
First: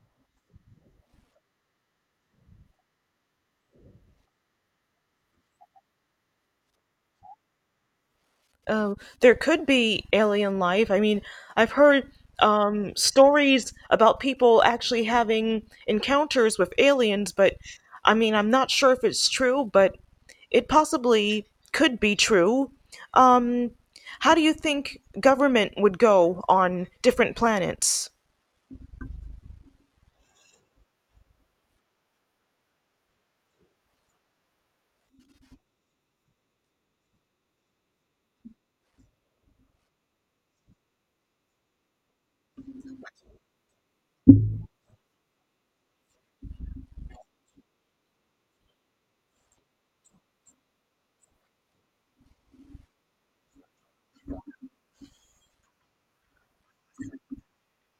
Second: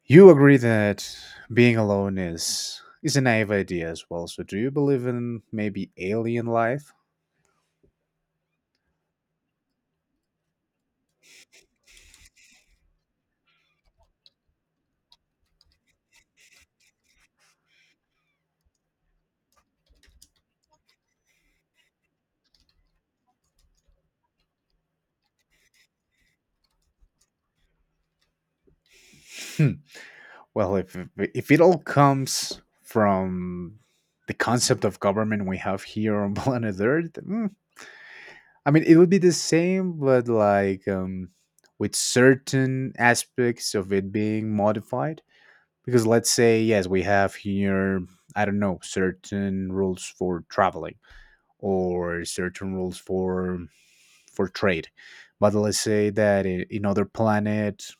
You agree that being alone is a naive idea as well. So do you believe in maybe alien life?
Oh, there could be alien life. I mean, I've heard stories about people actually having encounters with aliens, but I mean, I'm not sure if it's true, but it possibly could be true. Um, how do you think government would go on different planets?
Hmm. Well, if it all comes from the concept of government we have here on (laughs) planet Earth, I mean, it would be the same, but like with certain aspects of it being modified. Because let's say, yes, we have here, I don't know, certain rules for traveling or certain rules for trade. But let's say that in other planet,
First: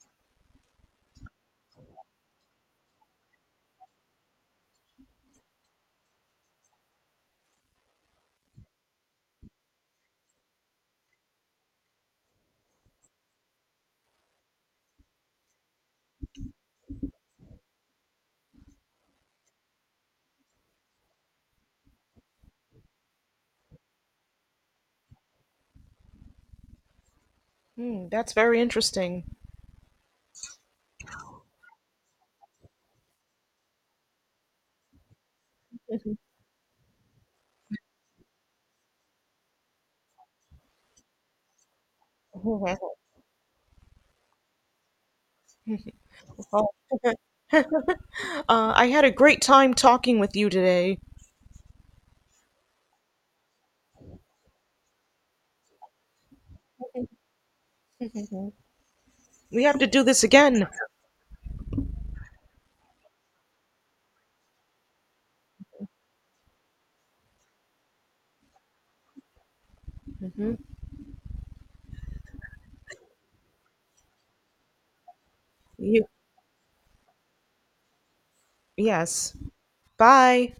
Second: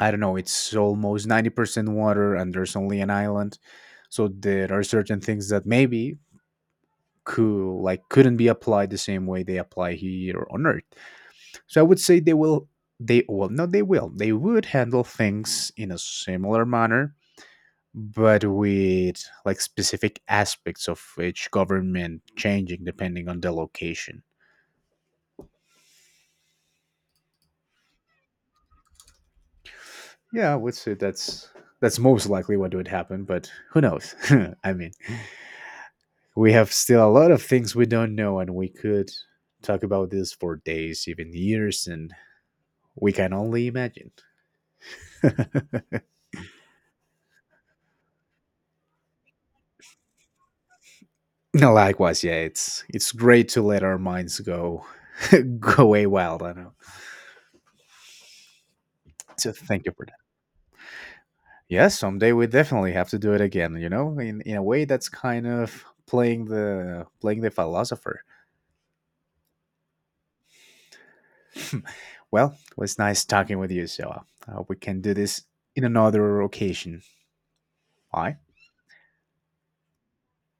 I don't know, it's almost 90% water and there's only an island. So there are certain things that maybe couldn't be applied the same way they apply here on Earth. So I would say they will they well no, they would handle things in a similar manner, but with like specific aspects of each government changing depending on the location.
Hmm, that's very interesting.
Yeah, I would say that's most likely what would happen, but who knows? (laughs) I mean, we have still a lot of things we don't know, and we could talk about this for days, even years, and
(laughs)
we can only imagine. (laughs)
Well, I had a great time talking with you today.
Likewise, yeah, it's great to let our minds go (laughs) go way wild. I know. So
We have
thank
to
you
do
for.
this again.
Yes, someday we definitely have to do it again, in a way that's kind of playing the philosopher. (laughs) Well, it was nice talking with you, so we can do this in
You,
another occasion. Bye.
yes. Bye.